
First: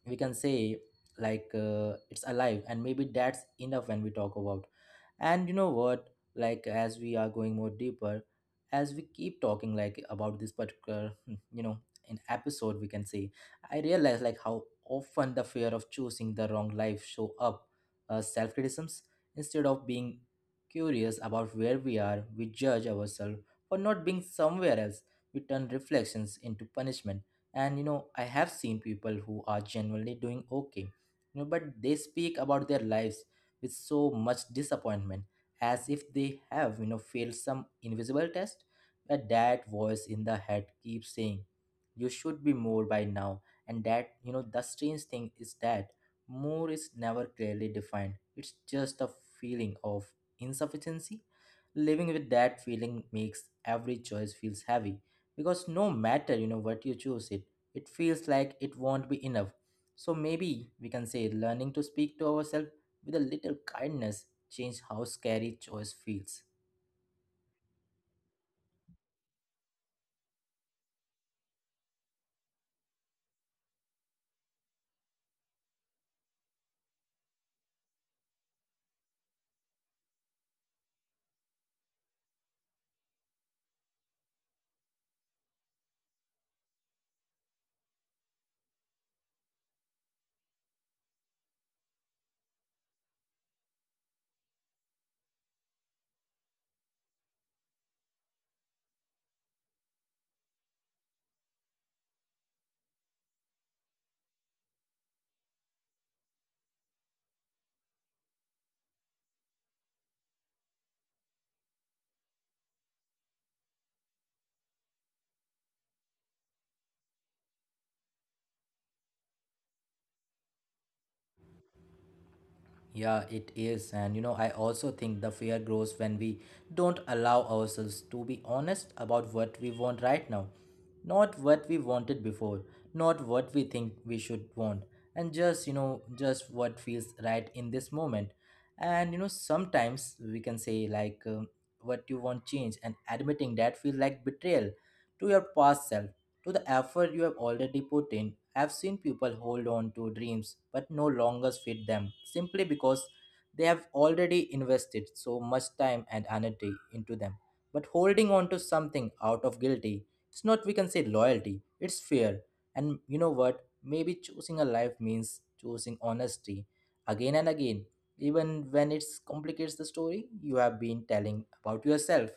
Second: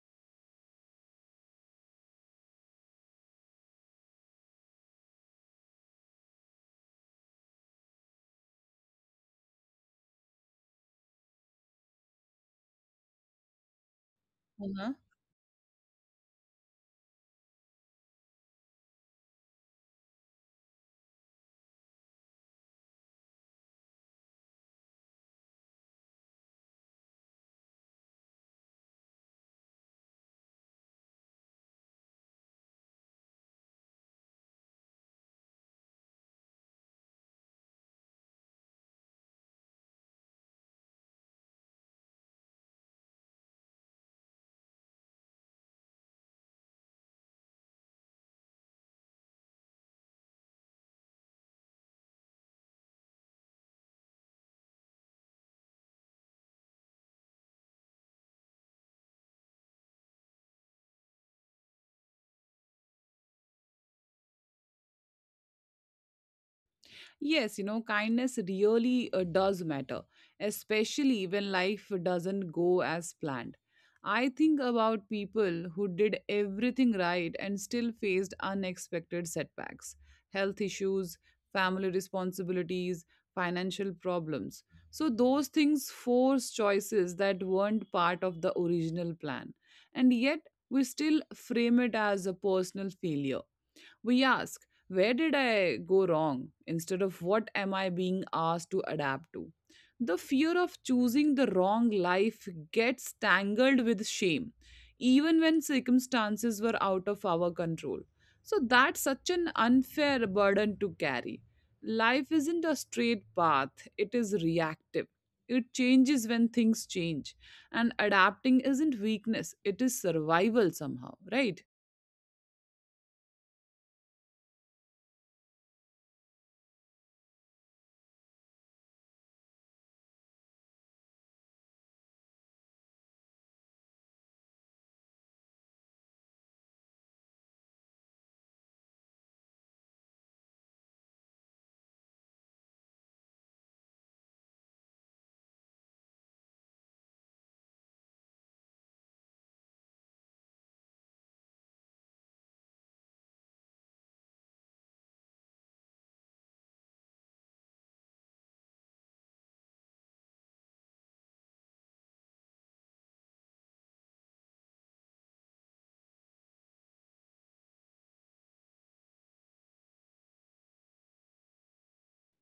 Speaker 1: we can say, like, it's alive, and maybe that's enough. When we talk about, and you know what, like, as we are going more deeper, as we keep talking, like, about this particular, in episode, we can say, I realize like how
Speaker 2: Uh-huh.
Speaker 1: often the fear of choosing the wrong life show up, self-criticisms. Instead of being curious about where we are, we judge ourselves for not being somewhere else. We turn reflections into punishment. And I have seen people who are genuinely doing okay, but they speak about their lives with so much disappointment, as if they have, failed some invisible test. But that voice in the head keeps saying, "You should be more by now." And that, the strange thing is that more is never clearly defined. It's just a feeling of insufficiency. Living with that feeling makes every choice feels heavy, because no matter, you know, what you choose, it feels like it won't be enough. So maybe we can say, learning to speak to ourselves with a little kindness change how scary choice feels.
Speaker 2: Yes, you know, kindness really does matter, especially when life doesn't go as planned. I think about people who did everything right and still faced unexpected setbacks, health issues, family responsibilities, financial problems. So, those things force choices that weren't part of the original plan. And yet, we still frame it as a personal failure. We ask, where did I go wrong? Instead of what am I being asked to adapt to. The fear of choosing the wrong life gets tangled with shame, even when circumstances were out of our control. So that's such an unfair burden to carry. Life isn't a straight path, it is reactive. It changes when things change. And adapting isn't weakness, it is survival somehow, right?
Speaker 1: Yeah, it is. And I also think the fear grows when we don't allow ourselves to be honest about what we want right now. Not what we wanted before, not what we think we should want, and just, just what feels right in this moment. And you know, sometimes we can say, like, what you want change, and admitting that feels like betrayal to your past self, to the effort you have already put in. I've seen people hold on to dreams but no longer fit them simply because they have already invested so much time and energy into them. But holding on to something out of guilty, it's not, we can say, loyalty, it's fear. And you know what? Maybe choosing a life means choosing honesty again and again, even when it complicates the story you have been telling about yourself.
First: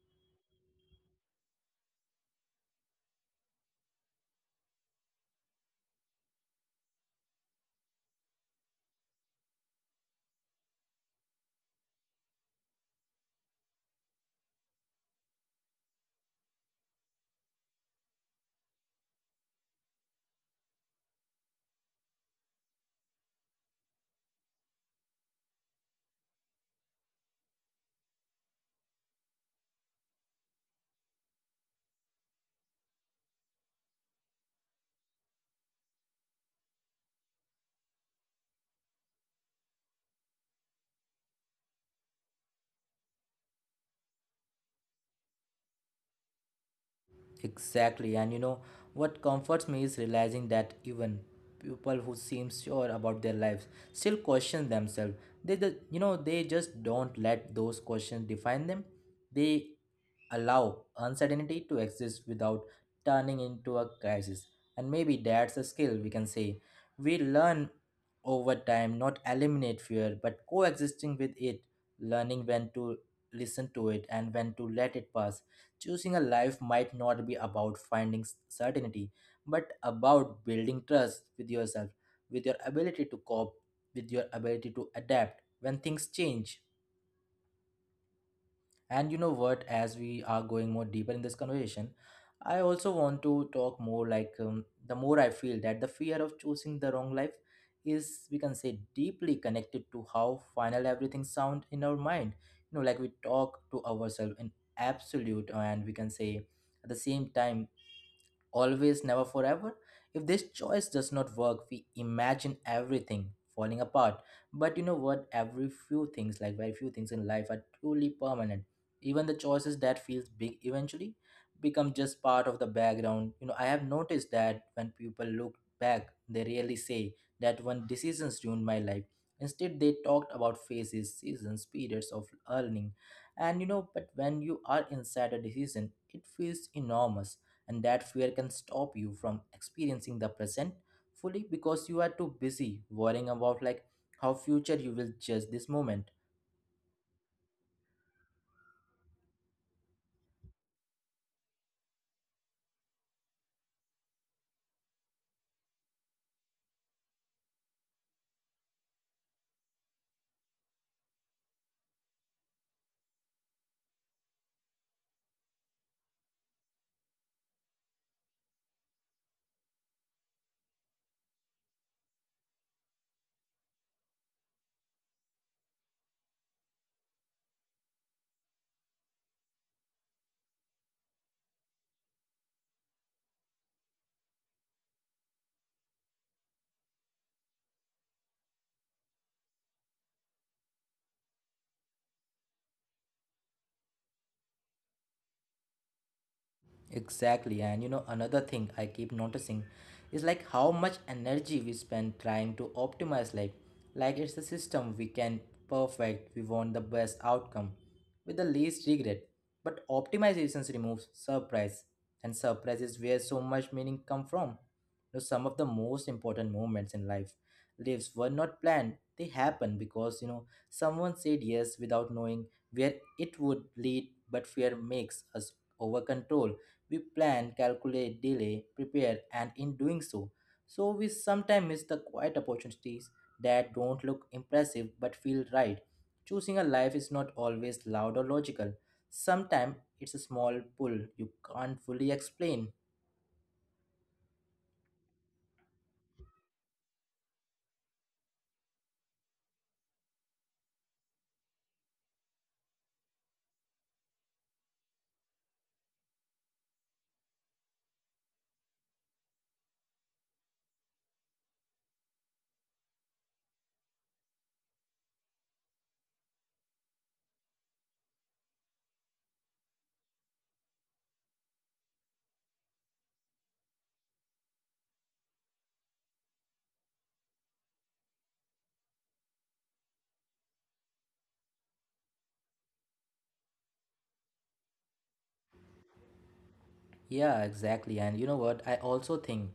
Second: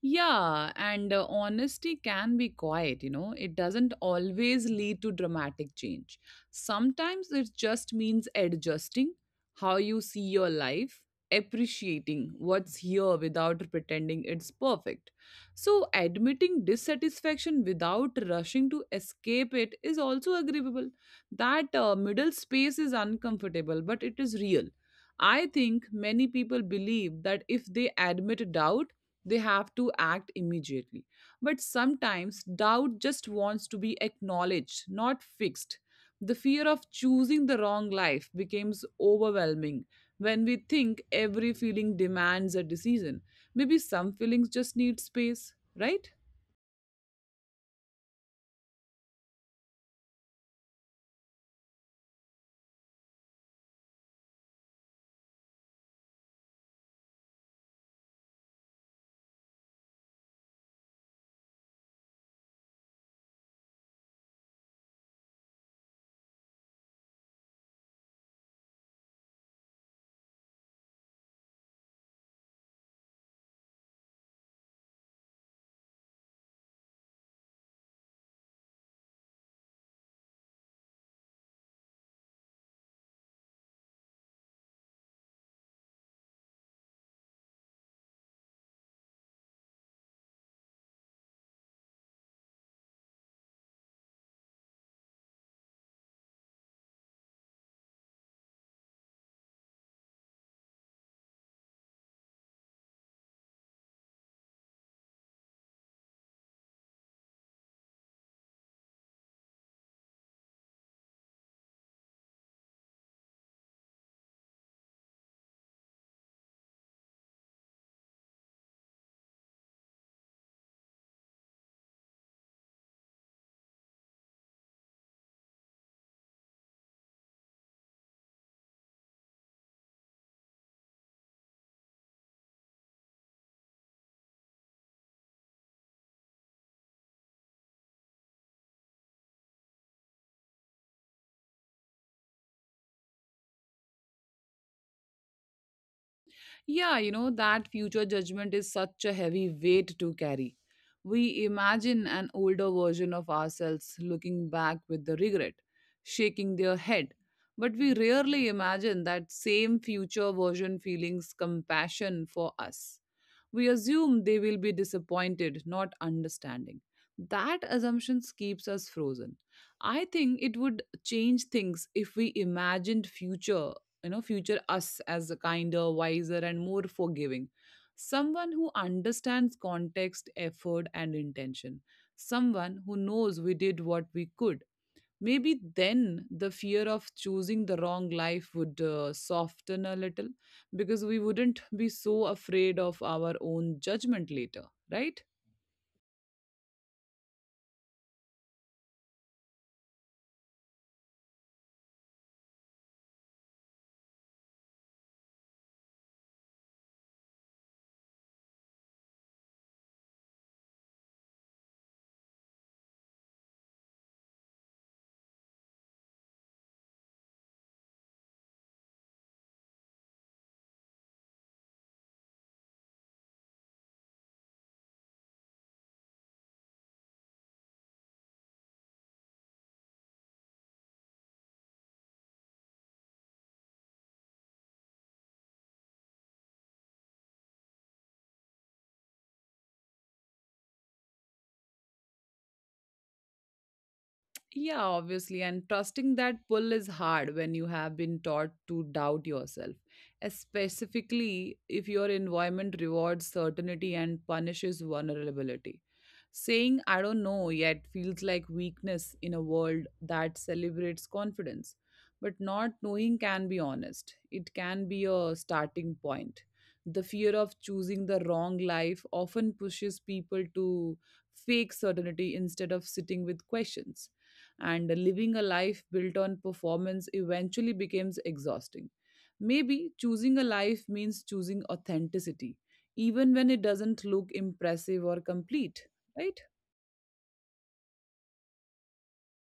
Speaker 2: Yeah, and honesty can be quiet, you know. It doesn't always lead to dramatic change. Sometimes it just means adjusting how you see your life, appreciating what's here without pretending it's perfect. So, admitting dissatisfaction without rushing to escape it is also agreeable. That middle space is uncomfortable, but it is real. I think many people believe that if they admit doubt, they have to act immediately. But sometimes doubt just wants to be acknowledged, not fixed. The fear of choosing the wrong life becomes overwhelming when we think every feeling demands a decision. Maybe some feelings just need space, right?
Speaker 1: Exactly, and you know what comforts me is realizing that even people who seem sure about their lives still question themselves. They, the, you know, they just don't let those questions define them. They allow uncertainty to exist without turning into a crisis, and maybe that's a skill, we can say, we learn over time. Not eliminate fear, but coexisting with it, learning when to listen to it and when to let it pass. Choosing a life might not be about finding certainty, but about building trust with yourself, with your ability to cope, with your ability to adapt when things change. And you know what, as we are going more deeper in this conversation, I also want to talk more, like, the more I feel that the fear of choosing the wrong life is, we can say, deeply connected to how final everything sound in our mind. Like we talk to ourselves in absolute, and we can say, at the same time, always, never, forever. If this choice does not work, we imagine everything falling apart. But you know what? Every few things, like very few things in life, are truly permanent. Even the choices that feels big eventually become just part of the background. I have noticed that when people look back, they really say that one decisions ruined my life. Instead, they talked about phases, seasons, periods of learning, and you know. But when you are inside a decision, it feels enormous, and that fear can stop you from experiencing the present fully, because you are too busy worrying about, like, how future you will judge this moment.
Speaker 2: Yeah, you know, that future judgment is such a heavy weight to carry. We imagine an older version of ourselves looking back with the regret, shaking their head. But we rarely imagine that same future version feelings compassion for us. We assume they will be disappointed, not understanding. That assumption keeps us frozen. I think it would change things if we imagined future future us as a kinder, wiser and more forgiving, someone who understands context, effort and intention, someone who knows we did what we could. Maybe then the fear of choosing the wrong life would soften a little, because we wouldn't be so afraid of our own judgment later, right?
Speaker 1: Exactly, and another thing I keep noticing is like how much energy we spend trying to optimize life. Like it's the system we can perfect, we want the best outcome with the least regret. But optimizations removes surprise, and surprise is where so much meaning come from. Some of the most important moments in life, lives were not planned. They happen because, someone said yes without knowing where it would lead, but fear makes us over control. We plan, calculate, delay, prepare, and in doing so we sometimes miss the quiet opportunities that don't look impressive but feel right. Choosing a life is not always loud or logical. Sometimes it's a small pull you can't fully explain.
Speaker 2: Yeah, obviously. And trusting that pull is hard when you have been taught to doubt yourself, specifically if your environment rewards certainty and punishes vulnerability. Saying, I don't know yet feels like weakness in a world that celebrates confidence. But not knowing can be honest, it can be a starting point. The fear of choosing the wrong life often pushes people to fake certainty instead of sitting with questions, and living a life built on performance eventually becomes exhausting. Maybe choosing a life means choosing authenticity, even when it doesn't look impressive or complete, right?
Speaker 1: Yeah, exactly. And you know what? I also think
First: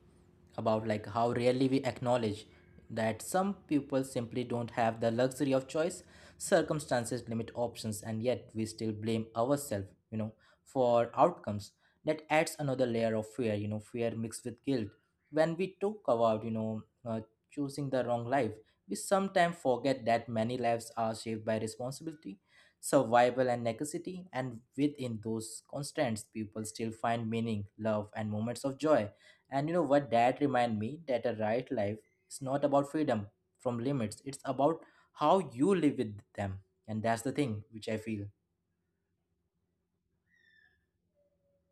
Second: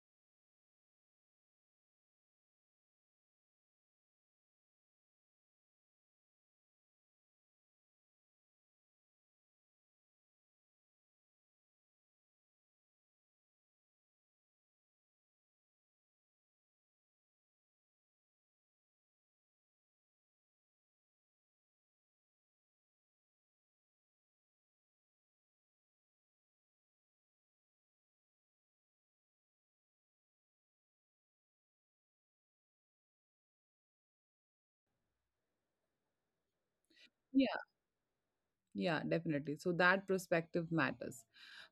Speaker 1: about like how rarely we acknowledge that some people simply don't have the luxury of choice. Circumstances limit options, and yet we still blame ourselves, for outcomes. That adds another layer of fear, fear mixed with guilt. When we talk about, choosing the wrong life, we sometimes forget that many lives are shaped by responsibility, survival and necessity, and within those constants, people still find meaning, love, and moments of joy. And you know what, that remind me that a right life is not about freedom from limits, it's about how you live with them. And that's the thing which I feel.
Speaker 2: Yeah, definitely. So that perspective matters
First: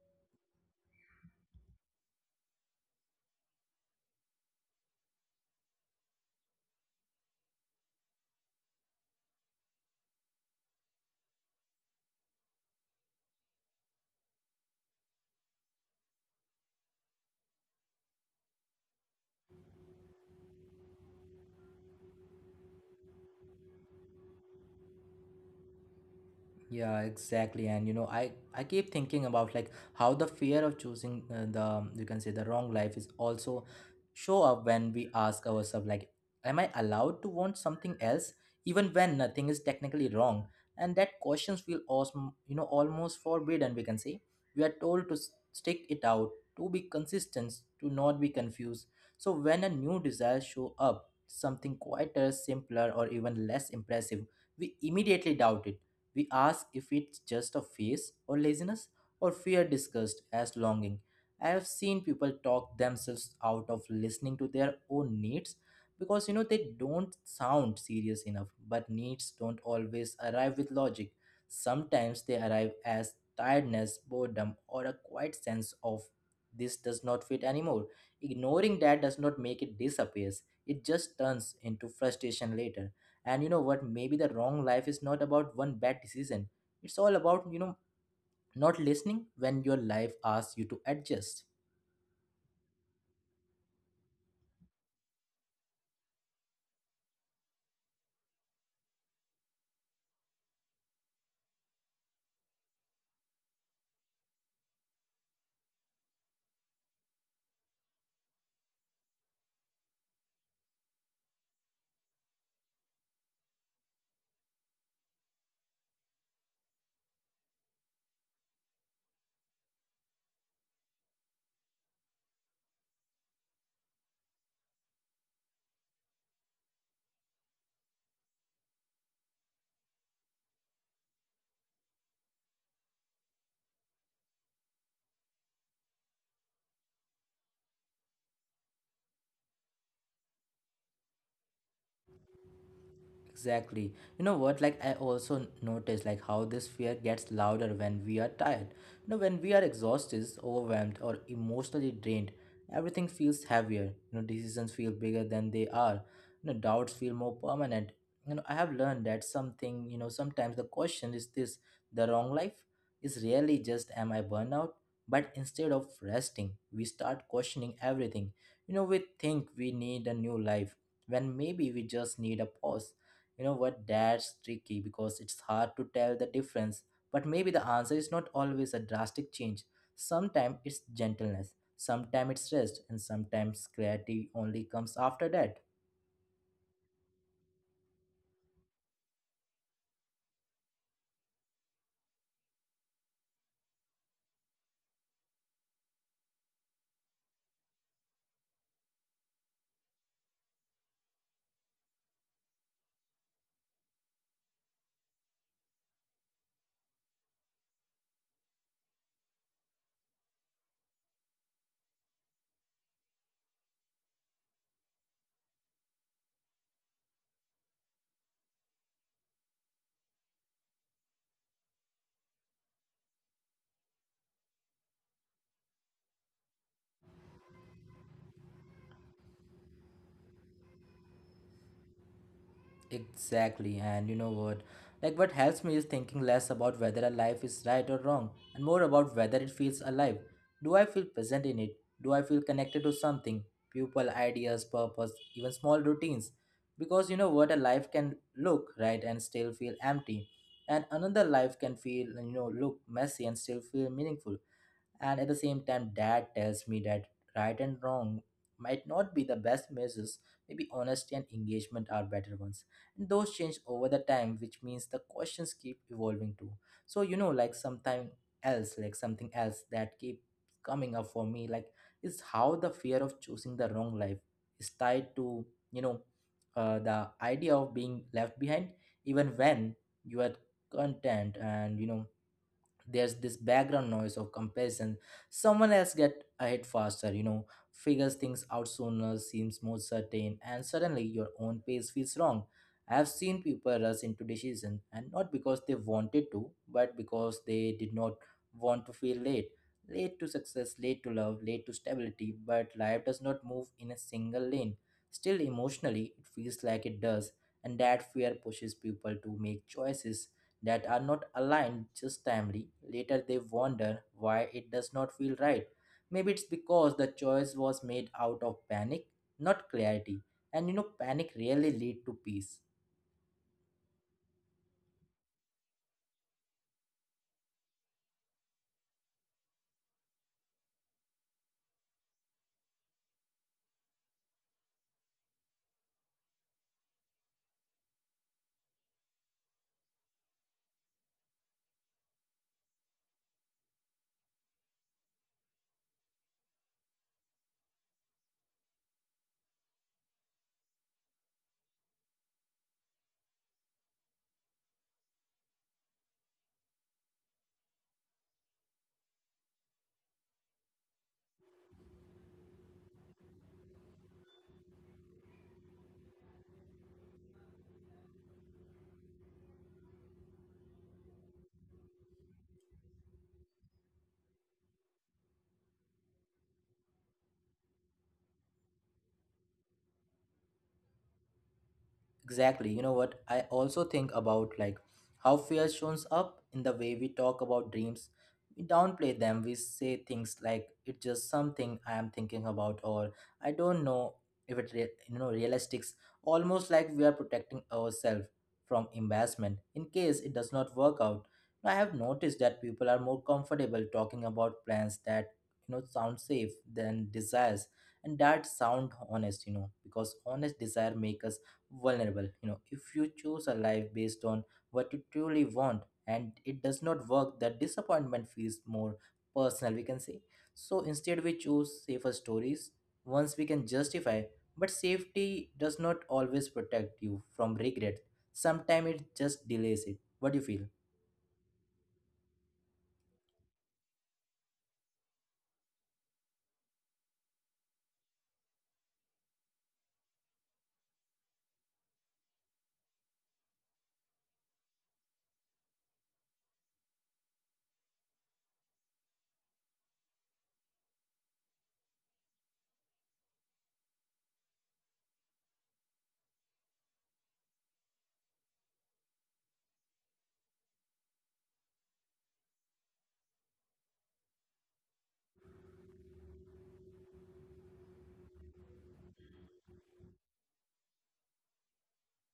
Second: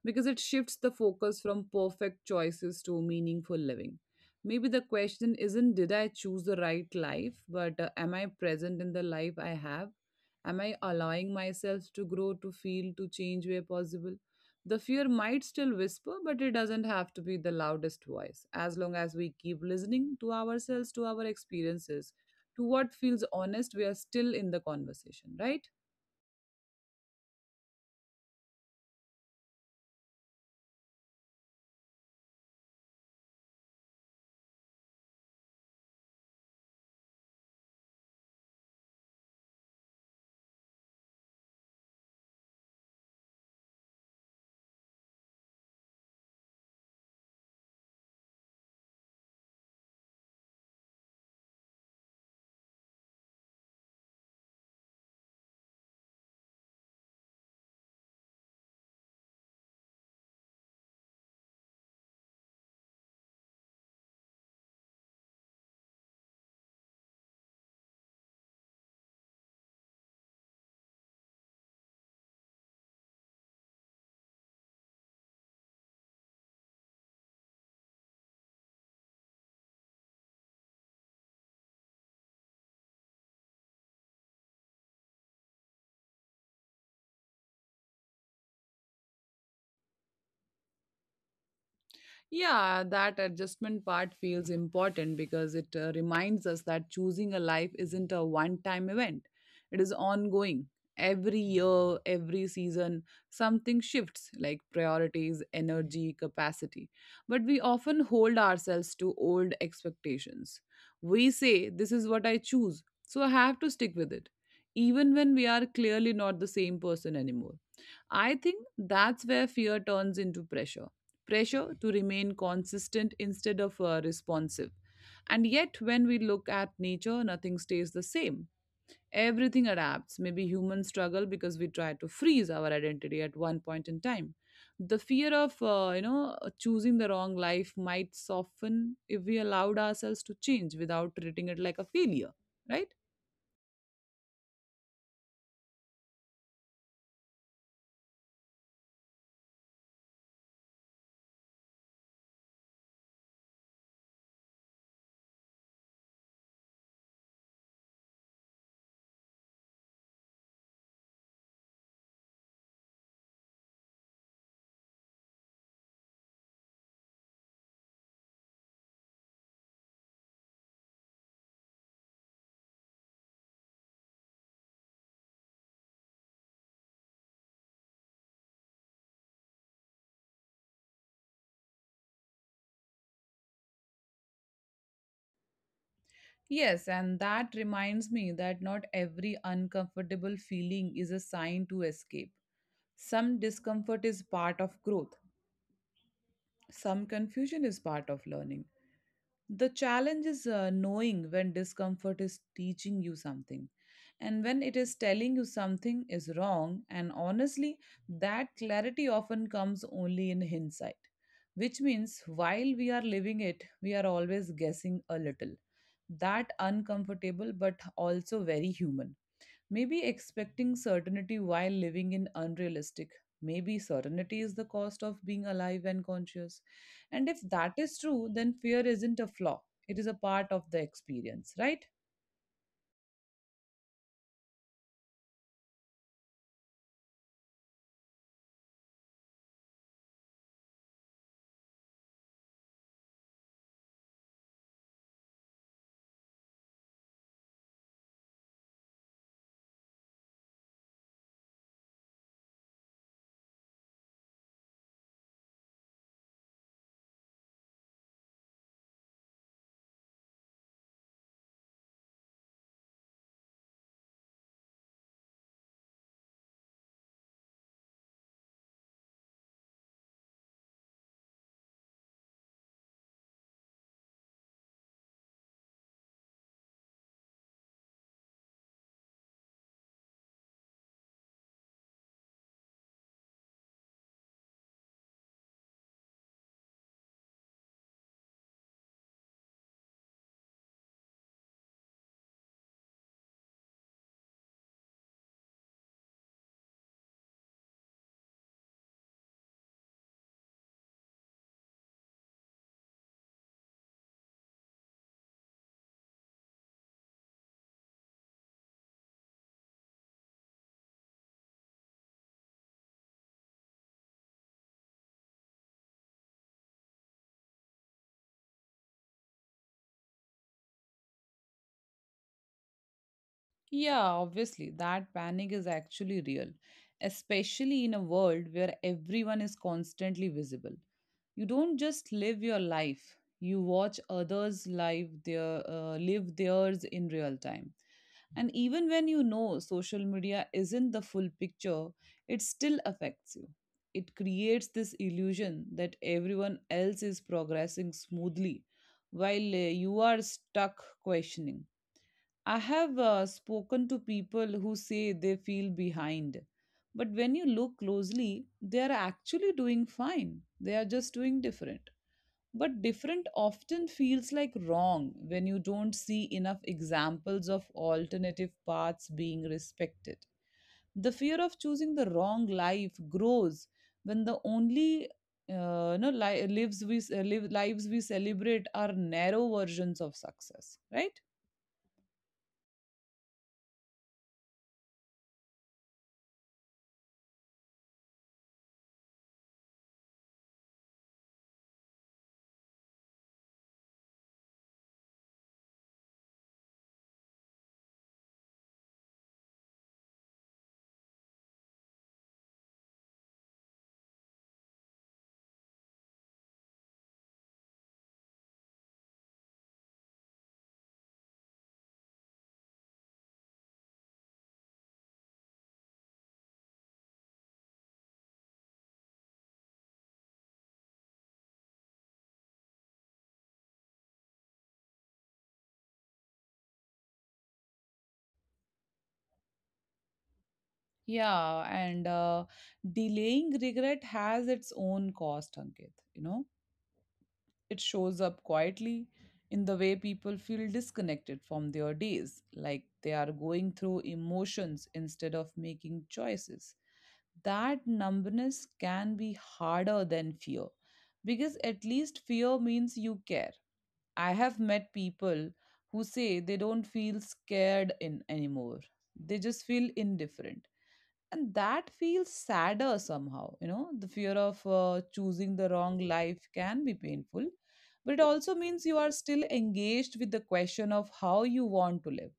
Speaker 2: because it shifts the focus from perfect choices to meaningful living. Maybe the question isn't did I choose the right life, but am I present in the life I have? Am I allowing myself to grow, to feel, to change where possible? The fear might still whisper, but it doesn't have to be the loudest voice. As long as we keep listening to ourselves, to our experiences, to what feels honest, we are still in the conversation, right?
Speaker 1: Yeah, exactly. And you know, I keep thinking about like how the fear of choosing, the, you can say, the wrong life is also show up when we ask ourselves like, am I allowed to want something else even when nothing is technically wrong? And that questions feel awesome, almost forbidden. We can say we are told to stick it out, to be consistent, to not be confused. So when a new desire show up, something quieter, simpler, or even less impressive, we immediately doubt it. We ask if it's just a phase or laziness or fear discussed as longing. I have seen people talk themselves out of listening to their own needs because, they don't sound serious enough, but needs don't always arrive with logic. Sometimes they arrive as tiredness, boredom, or a quiet sense of, this does not fit anymore. Ignoring that does not make it disappears, it just turns into frustration later. And you know what, maybe the wrong life is not about one bad decision, it's all about, not listening when your life asks you to adjust.
Speaker 2: Yeah, that adjustment part feels important because it reminds us that choosing a life isn't a one time event, it is ongoing. Every year, every season, something shifts like priorities, energy, capacity. But we often hold ourselves to old expectations. We say, this is what I choose, so I have to stick with it, even when we are clearly not the same person anymore. I think that's where fear turns into pressure, pressure to remain consistent instead of responsive. And yet, when we look at nature, nothing stays the same. Everything adapts. Maybe humans struggle because we try to freeze our identity at one point in time. The fear of, you know, choosing the wrong life might soften if we allowed ourselves to change without treating it like a failure, right?
Speaker 1: Exactly. You know what? Like, I also notice like how this fear gets louder when we are tired. When we are exhausted, overwhelmed, or emotionally drained, everything feels heavier. Decisions feel bigger than they are. Doubts feel more permanent. I have learned that something. Sometimes the question is this: the wrong life is really, just am I burnout? But instead of resting, we start questioning everything. We think we need a new life when maybe we just need a pause. You know what? That's tricky because it's hard to tell the difference. But maybe the answer is not always a drastic change. Sometimes it's gentleness, sometimes it's rest, and sometimes clarity only comes after that.
Speaker 2: Yes, and that reminds me that not every uncomfortable feeling is a sign to escape. Some discomfort is part of growth. Some confusion is part of learning. The challenge is knowing when discomfort is teaching you something and when it is telling you something is wrong. And honestly, that clarity often comes only in hindsight, which means while we are living it, we are always guessing a little. That uncomfortable but also very human. Maybe expecting certainty while living in unrealistic. Maybe certainty is the cost of being alive and conscious. And if that is true, then fear isn't a flaw, it is a part of the experience, right?
Speaker 1: Exactly, and you know what? Like, what helps me is thinking less about whether a life is right or wrong and more about whether it feels alive. Do I feel present in it? Do I feel connected to something? People, ideas, purpose, even small routines. Because you know what? A life can look right and still feel empty, and another life can feel, look messy and still feel meaningful. And at the same time, dad tells me that right and wrong might not be the best measures. Maybe honesty and engagement are better ones. And those change over the time, which means the questions keep evolving too. So you know, like something like something else that keep coming up for me, is how the fear of choosing the wrong life is tied to, you know, the idea of being left behind, even when you are content, and you know there's this background noise of comparison. Someone else get ahead faster, you know, figures things out sooner, seems more certain, and suddenly your own pace feels wrong. I've seen people rush into decisions, and not because they wanted to, but because they did not want to feel late. Late to success, late to love, late to stability. But life does not move in a single lane. Still emotionally it feels like it does, and that fear pushes people to make choices that are not aligned, just timely. Later, they wonder why it does not feel right. Maybe it's because the choice was made out of panic, not clarity. And you know, panic really lead to peace.
Speaker 2: Yeah, obviously, that panic is actually real, especially in a world where everyone is constantly visible. You don't just live your life, you watch others live their live theirs in real time. And even when you know social media isn't the full picture, it still affects you. It creates this illusion that everyone else is progressing smoothly while you are stuck questioning. I have spoken to people who say they feel behind, but when you look closely, they are actually doing fine. They are just doing different. But different often feels like wrong when you don't see enough examples of alternative paths being respected. The fear of choosing the wrong life grows when the only no li- lives we ce- live, lives we celebrate are narrow versions of success, right?
Speaker 1: Exactly. You know what? I also think about like how fear shows up in the way we talk about dreams. We downplay them. We say things like it's just something I am thinking about, or I don't know if it realistic. Almost like we are protecting ourselves from embarrassment in case it does not work out. I have noticed that people are more comfortable talking about plans that you know sound safe than desires and that sound honest, you know, because honest desire make us vulnerable. You know, if you choose a life based on what you truly want and it does not work, the disappointment feels more personal, we can say. So instead, we choose safer stories, once we can justify. But safety does not always protect you from regret. Sometimes it just delays it. What do you feel?
Speaker 2: Yeah, and delaying regret has its own cost, Ankit. You know, it shows up quietly in the way people feel disconnected from their days, like they are going through emotions instead of making choices. That numbness can be harder than fear because at least fear means you care. I have met people who say they don't feel scared in anymore. They just feel indifferent. And that feels sadder somehow. You know, the fear of choosing the wrong life can be painful, but it also means you are still engaged with the question of how you want to live.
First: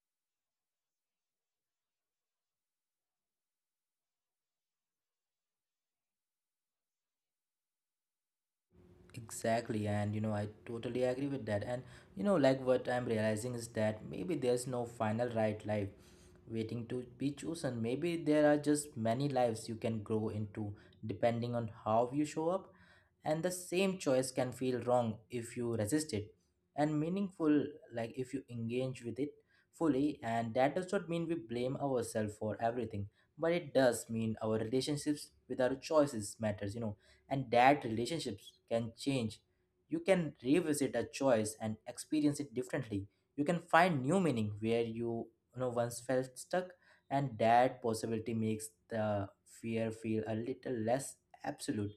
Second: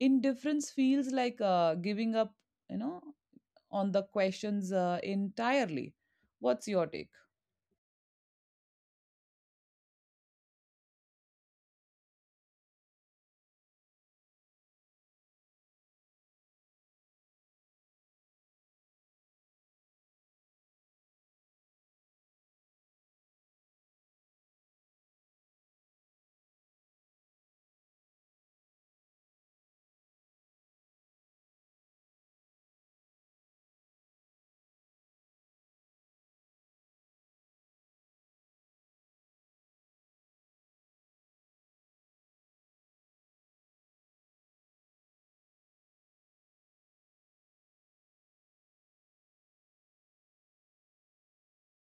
Speaker 2: Indifference feels like giving up, you know, on the questions entirely. What's your take?
Speaker 1: Exactly, and you know, I totally agree with that. And you know, like what I'm realizing is that maybe there's no final right life waiting to be chosen. Maybe there are just many lives you can grow into depending on how you show up, and the same choice can feel wrong if you resist it, and meaningful like if you engage with it fully. And that does not mean we blame ourselves for everything, but it does mean our relationships with our choices matters, you know, and that relationships can change. You can revisit a choice and experience it differently. You can find new meaning where you know once felt stuck, and that possibility makes the fear feel a little less absolute.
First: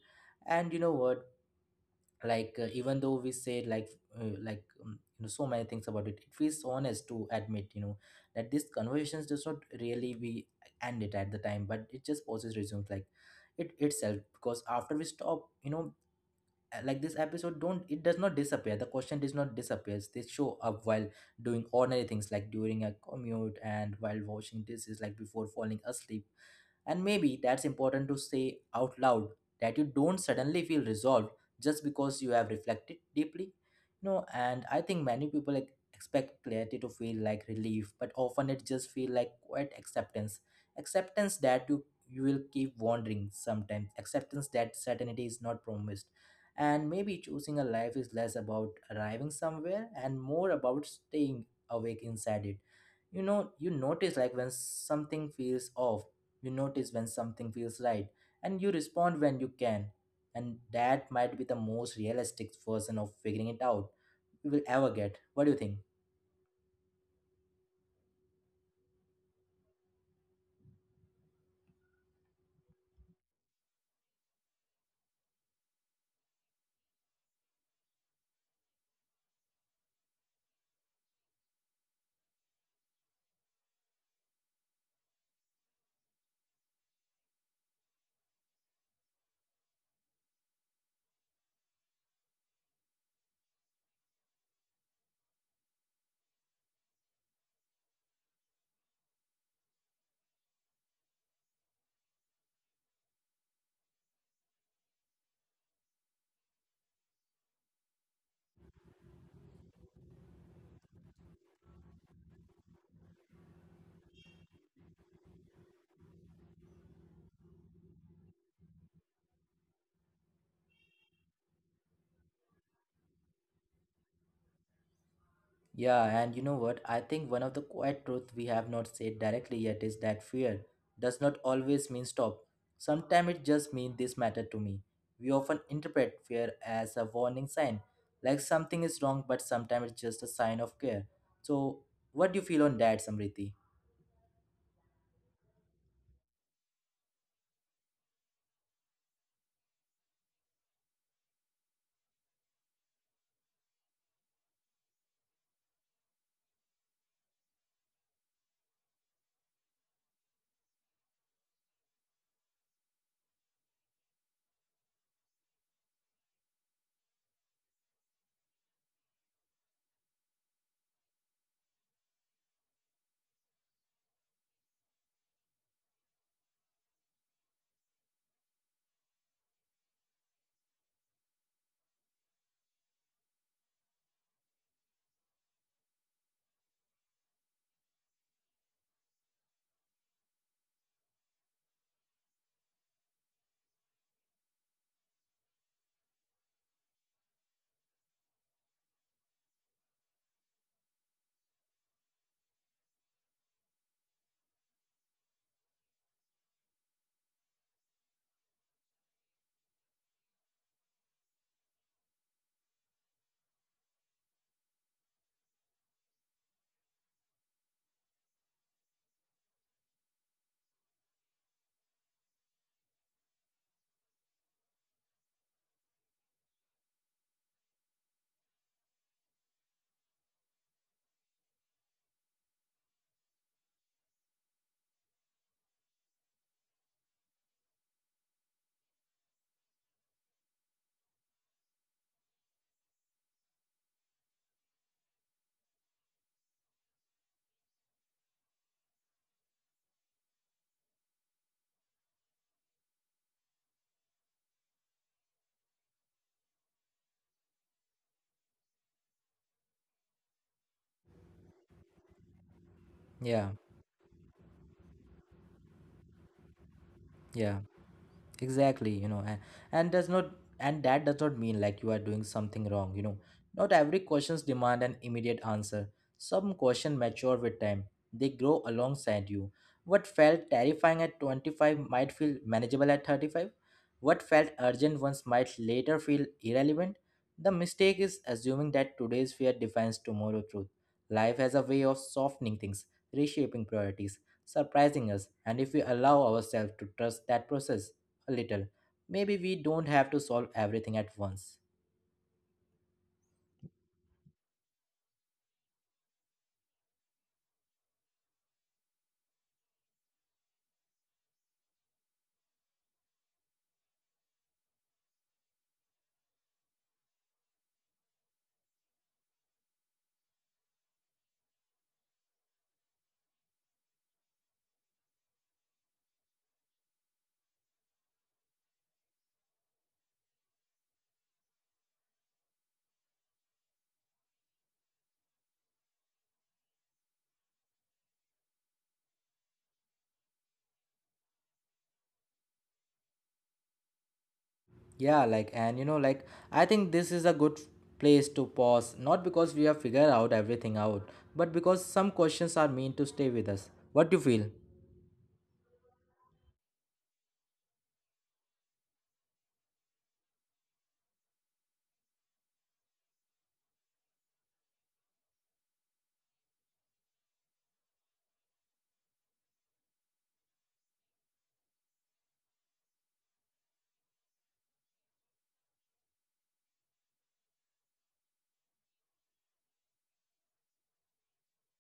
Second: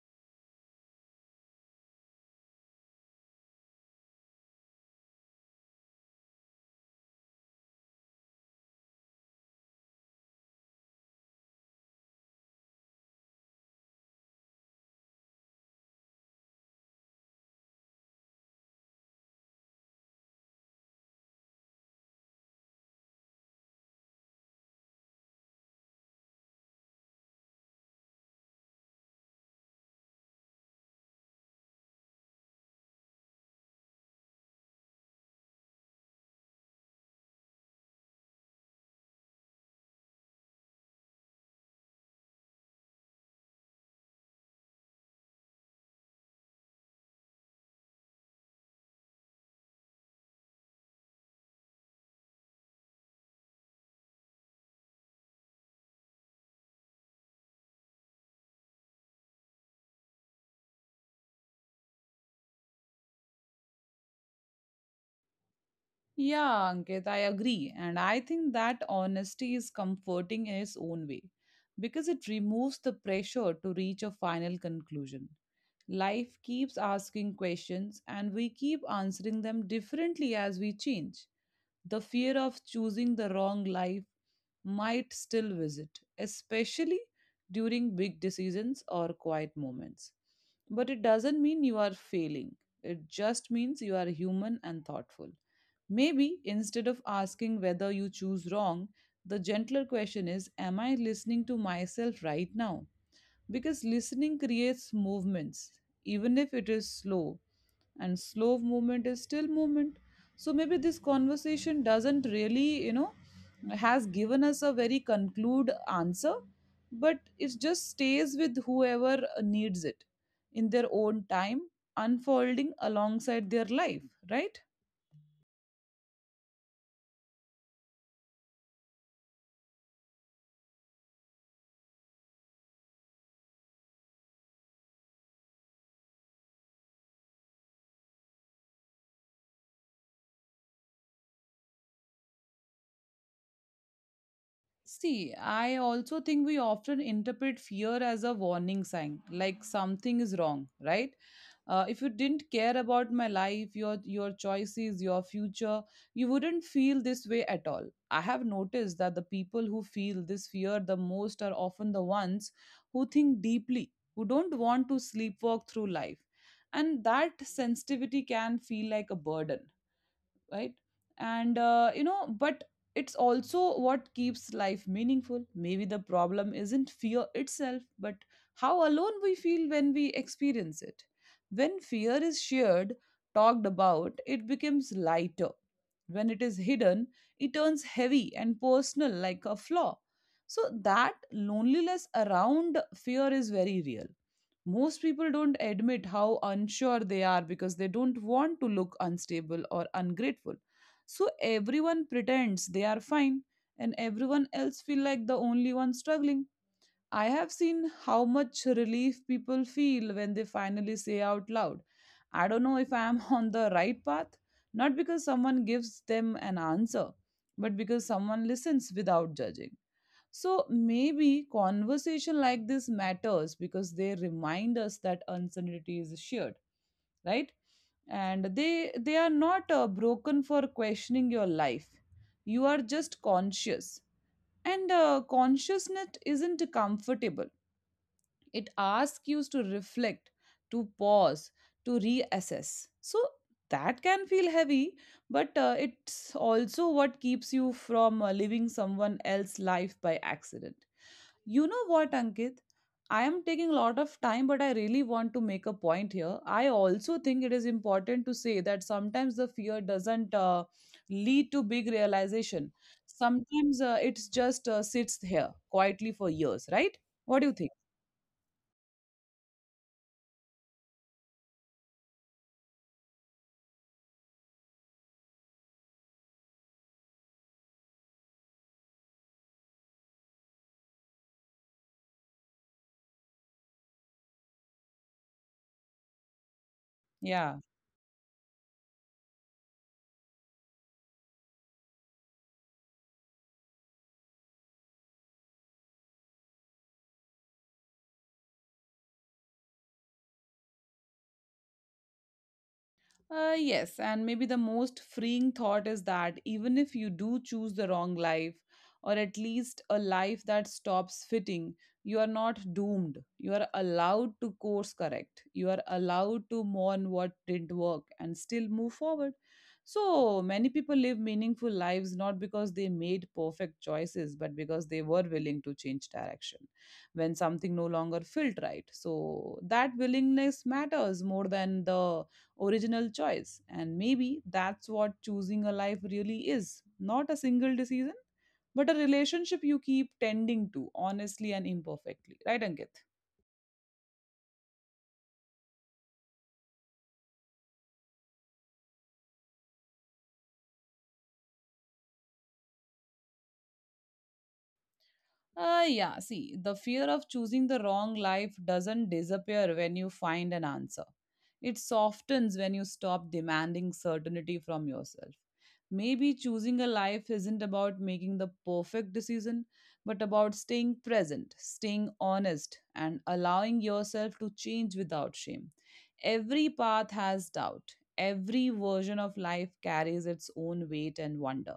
Speaker 1: And you know what, even though we say you know so many things about it, it feels honest to admit, you know, that these conversations does not really we end it at the time, but it just pauses resumes like it itself, because after we stop, you know, like this episode don't it does not disappear, the question does not disappears. They show up while doing ordinary things, like during a commute and while washing dishes, like before falling asleep. And maybe that's important to say out loud, that you don't suddenly feel resolved just because you have reflected deeply. No, and I think many people expect clarity to feel like relief, but often it just feels like quiet acceptance. Acceptance that you will keep wandering sometimes. Acceptance that certainty is not promised. And maybe choosing a life is less about arriving somewhere and more about staying awake inside it. You know, you notice like when something feels off, you notice when something feels right, and you respond when you can. And that might be the most realistic version of figuring it out we will ever get. What do you think?
Speaker 2: Yeah, Ankit, I agree. And I think that honesty is comforting in its own way because it removes the pressure to reach a final conclusion. Life keeps asking questions and we keep answering them differently as we change. The fear of choosing the wrong life might still visit, especially during big decisions or quiet moments. But it doesn't mean you are failing, it just means you are human and thoughtful. Maybe instead of asking whether you choose wrong, the gentler question is, am I listening to myself right now? Because listening creates movements, even if it is slow, and slow movement is still movement. So maybe this conversation doesn't really, you know, has given us a very conclude answer, but it just stays with whoever needs it in their own time, unfolding alongside their life, right?
Speaker 1: Yeah, and you know what? I think one of the quiet truth we have not said directly yet is that fear does not always mean stop. Sometimes it just means this matter to me. We often interpret fear as a warning sign, like something is wrong, but sometimes it's just a sign of care. So, what do you feel on that, Samriti?
Speaker 2: See, I also think we often interpret fear as a warning sign, like something is wrong, right? If you didn't care about my life, your choices, your future, you wouldn't feel this way at all. I have noticed that the people who feel this fear the most are often the ones who think deeply, who don't want to sleepwalk through life, and that sensitivity can feel like a burden, right? And you know, but it's also what keeps life meaningful. Maybe the problem isn't fear itself, but how alone we feel when we experience it. When fear is shared, talked about, it becomes lighter. When it is hidden, it turns heavy and personal, like a flaw. So that loneliness around fear is very real. Most people don't admit how unsure they are because they don't want to look unstable or ungrateful, so everyone pretends they are fine and everyone else feel like the only one struggling. I have seen how much relief people feel when they finally say out loud, I don't know if I am on the right path. Not because someone gives them an answer, but because someone listens without judging. So maybe conversation like this matters because they remind us that uncertainty is shared, right? And they are not broken for questioning your life. You are just conscious, and consciousness isn't comfortable. It asks you to reflect, to pause, to reassess. So that can feel heavy, but it's also what keeps you from living someone else's life by accident. You know what, Ankit? I am taking a lot of time, but I really want to make a point here. I also think it is important to say that sometimes the fear doesn't lead to big realization.
Speaker 1: Yeah,
Speaker 2: Sometimes it's just sits here quietly for years, right? What do you
Speaker 1: yeah,
Speaker 2: think?
Speaker 1: exactly, you know. And, and does not and that does not mean like you are doing something wrong, you know. Not every questions demand an immediate answer. Some questions mature with time, they grow alongside you. What felt terrifying at 25 might feel manageable at 35. What felt urgent once might later feel irrelevant. The
Speaker 2: Yeah.
Speaker 1: mistake is assuming that today's fear defines tomorrow's truth. Life has a way of softening things, reshaping priorities, surprising us, and if we allow ourselves to trust that process a little. Maybe we don't have to solve everything at once.
Speaker 2: Yes, and maybe the most freeing thought is that even if you do choose the wrong life, or at least a life that stops fitting, you are not doomed. You are allowed to course correct. You are allowed to mourn what didn't work and still move forward. So many people live meaningful lives not because they made perfect choices, but because they were willing to change direction when something no longer felt right. So that willingness matters more than the original choice. And maybe that's what choosing a life really is, not a single decision, but a relationship you keep tending to honestly and imperfectly. Right, Ankit?
Speaker 1: Yeah, like, and you know, like, I think this is a good place to pause, not because we have figured out everything out, but because some questions are meant to stay with us. What do you feel?
Speaker 2: Yeah, see, the fear of choosing the wrong life doesn't disappear when you find an answer. It softens when you stop demanding certainty from yourself. Maybe choosing a life isn't about making the perfect decision, but about staying present, staying honest, and allowing yourself to change without shame. Every path has doubt, every version of life carries its own weight and wonder,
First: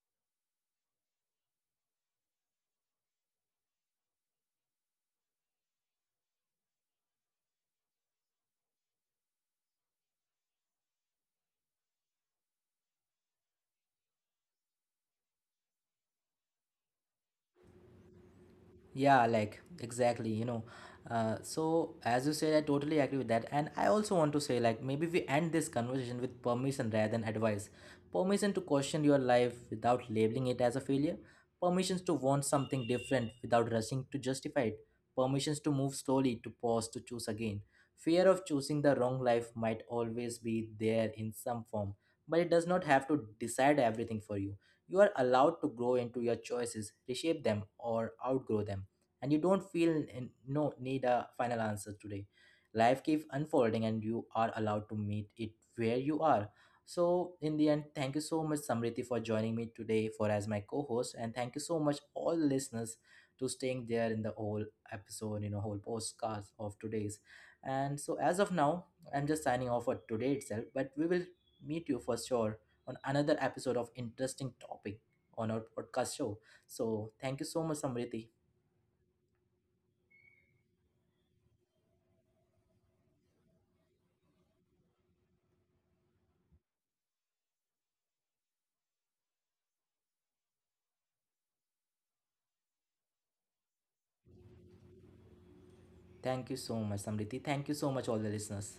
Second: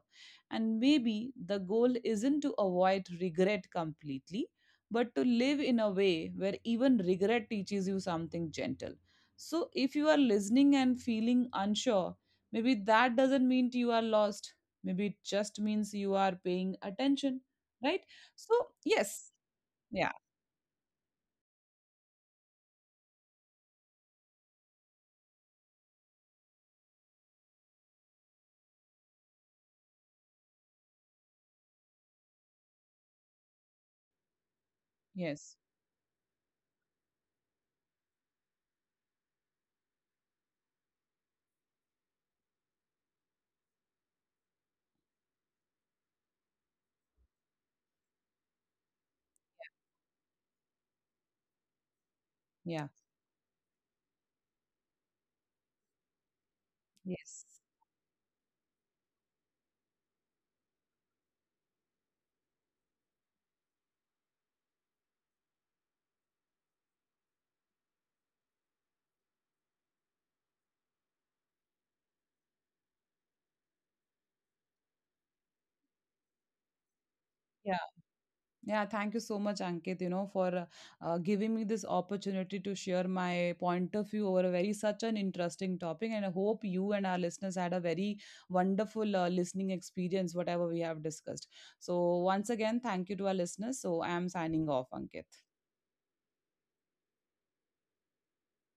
Speaker 2: and maybe the goal isn't to avoid regret completely, but to live in a way where even regret teaches you something gentle. So if you are listening and feeling unsure, maybe that doesn't mean you are lost. Maybe it just means you are paying attention, right? So,
Speaker 1: Yeah,
Speaker 2: yes,
Speaker 1: like
Speaker 2: yeah,
Speaker 1: exactly, you know. So as you said, I totally agree with that, and I also want to say like maybe we end this conversation with permission rather than advice. Permission to question your life without labeling it as a failure. Permissions to want something different without rushing to justify it.
Speaker 2: yes,
Speaker 1: Permissions to move slowly, to pause, to choose again. Fear of choosing the wrong life might always be there in some form, but it does not have to decide everything for you. You are allowed to grow into your choices, reshape them, or outgrow them, and you don't feel no need a final answer today.
Speaker 2: yeah,
Speaker 1: Life keeps unfolding and you are allowed to meet it where you are. So
Speaker 2: yes,
Speaker 1: in the end, thank you so much Samriti for joining me today for as my co-host, and thank you so much all the listeners to staying there in the whole episode, you know, whole postcast of today's. And so as of now, I'm just signing off for today itself, but we will meet you for sure on another episode of interesting topic on our podcast show. So thank you so much,
Speaker 2: yeah.
Speaker 1: Samriti.
Speaker 2: Yeah, thank you so much, Ankit, you know, for giving me this opportunity to share my point of view over a very such an interesting topic. And I hope you and our listeners had a very wonderful listening experience, whatever we have discussed. So, once again, thank you to our listeners. So, I am signing off, Ankit.
Speaker 1: Thank you so much, Samriti. Thank you so much, all the listeners.